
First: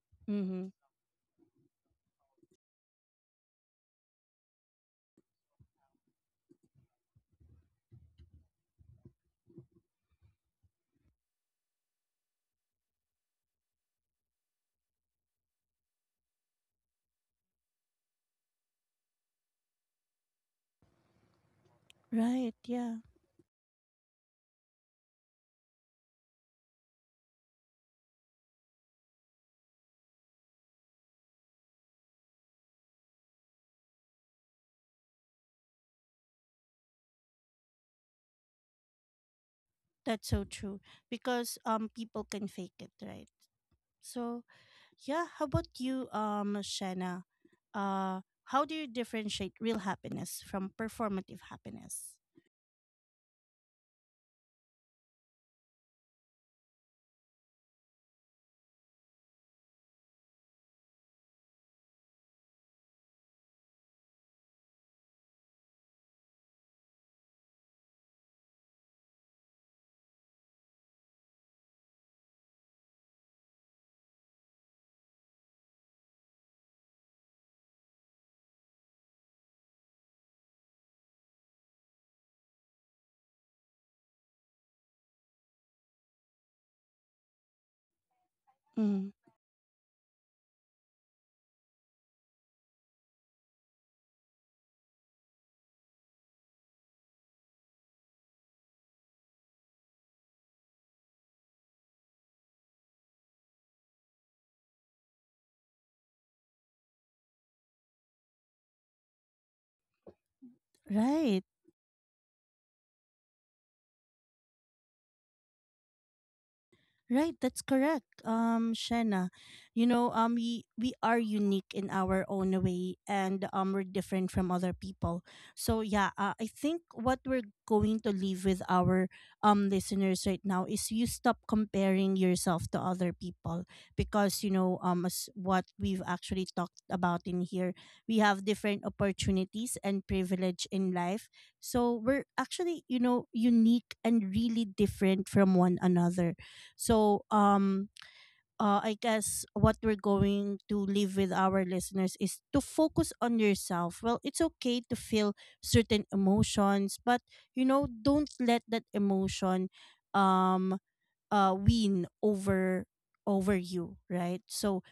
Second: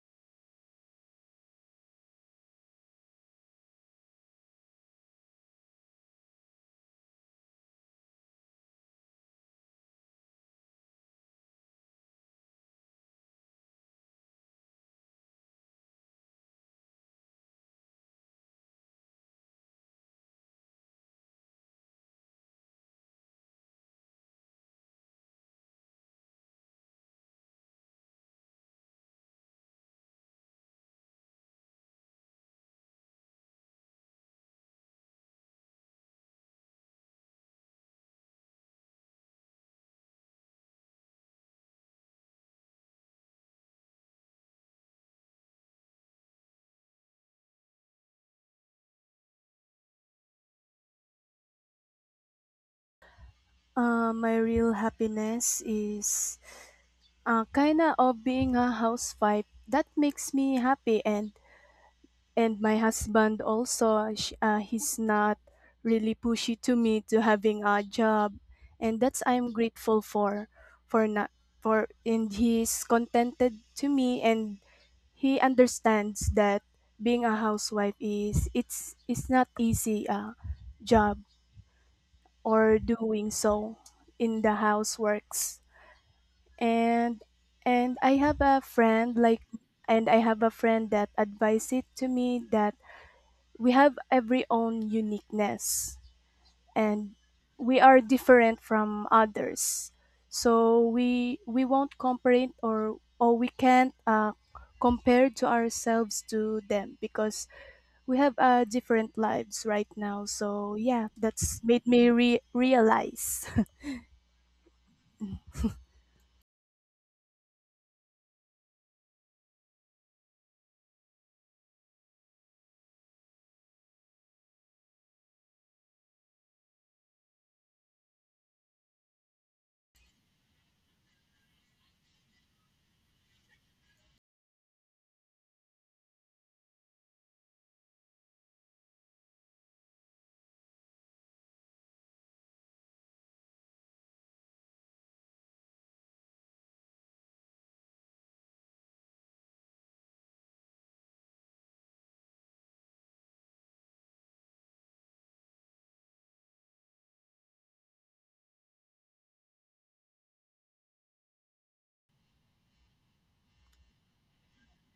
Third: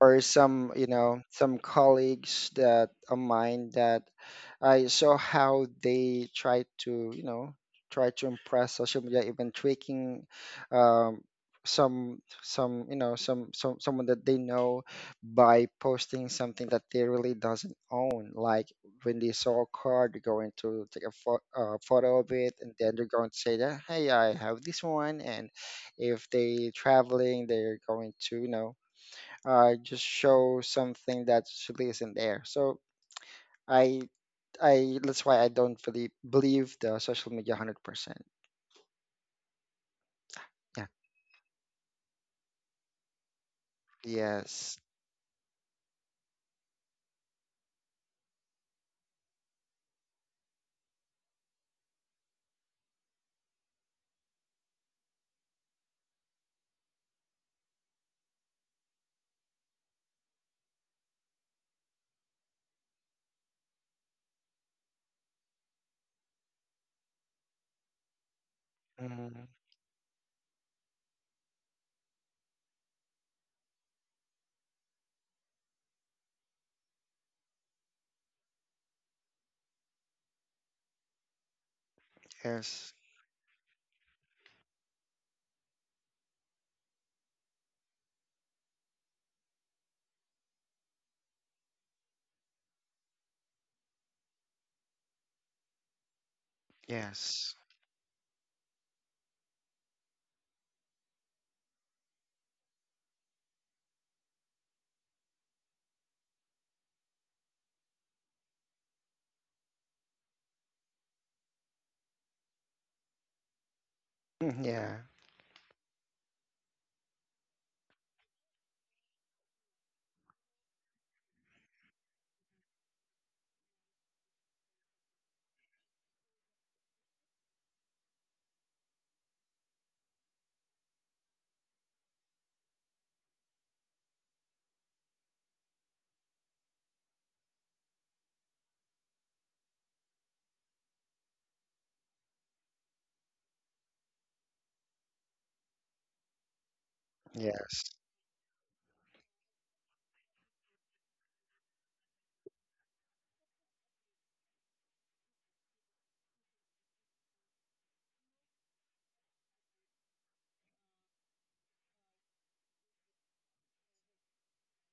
B: or
A: Mm-hmm.
B: some, you know, some colleagues that of mine that I saw how they try to, you know, try to impress social media, even tweaking um, some you know, someone that they know, by posting something that they really doesn't own. Like when they saw a car, they're going to take a photo of it,
A: Right,
B: and then
A: yeah,
B: they're going to say that, hey, I have this one, and if they traveling, they're going to, you know, just show something that actually isn't there. So I, I, that's why I don't really believe the social media 100%.
A: that's so true,
B: Yeah.
A: because people can fake it, right? So
B: Yes.
A: yeah, how about you, Shanna? uh how do you differentiate real happiness from performative happiness?
C: My real happiness is kinda of being a housewife that makes me happy. And my husband also he's not really pushy to me to having a job, and that's
B: Mm,
C: I'm grateful for. For not for and he's contented to me, and he understands that being a housewife is it's not easy job or
B: yes.
C: doing so in the houseworks. And and I have a friend
A: Mm.
C: like, and I have a friend that advised it to me that we have every own uniqueness, and
B: Yes.
C: we are different from others. So we won't compare it, or we can't compare to ourselves to them because we have different lives right now. So yeah,
A: Right.
C: that's made me realize.
B: Mhm. Yeah.
A: Right, that's correct. Shena, you know, we are unique in our own way, and we're different from other people. So yeah, I think what we're going to leave with our listeners right now is you stop comparing yourself to other people, because you know, as what we've actually talked about in here, we have different opportunities and privilege in life. So we're actually, you know, unique and really different from one another, so
B: Yes.
A: I guess what we're going to leave with our listeners is to focus on yourself. Well, it's okay to feel certain emotions, but you know, don't let that emotion um win over you, right? So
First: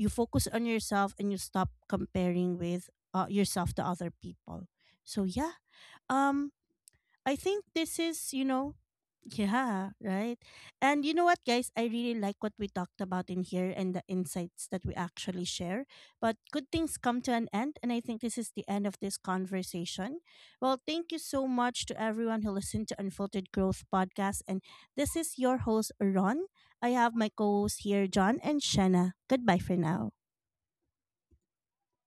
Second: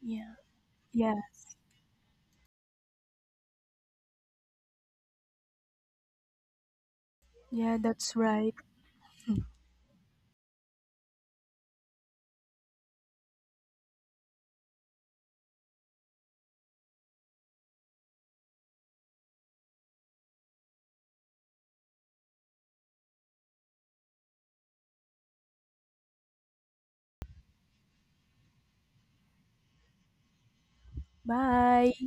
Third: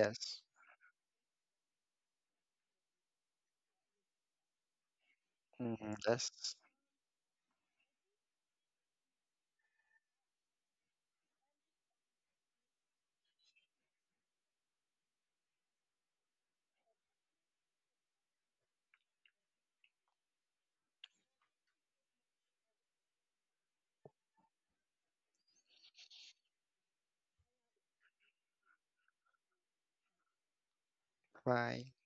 C: <laughs> Yeah.
A: focus on yourself
C: Yeah.
A: and you stop comparing with, yourself to other people. So yeah,
B: Mm,
A: um
B: yes.
A: I think
C: Yeah,
A: this
C: that's
A: is, you
C: right.
A: know, yeah, right. And you know what, guys? I really like what we talked about in here and the insights that we actually share. But good things come to an end. And I think this is the end of this conversation. Well, thank you so much to everyone who listened to Unfiltered Growth Podcast. And this is your host, Ron. I have my co hosts here, John and Shanna. Goodbye for now.
B: Bye.
C: Bye.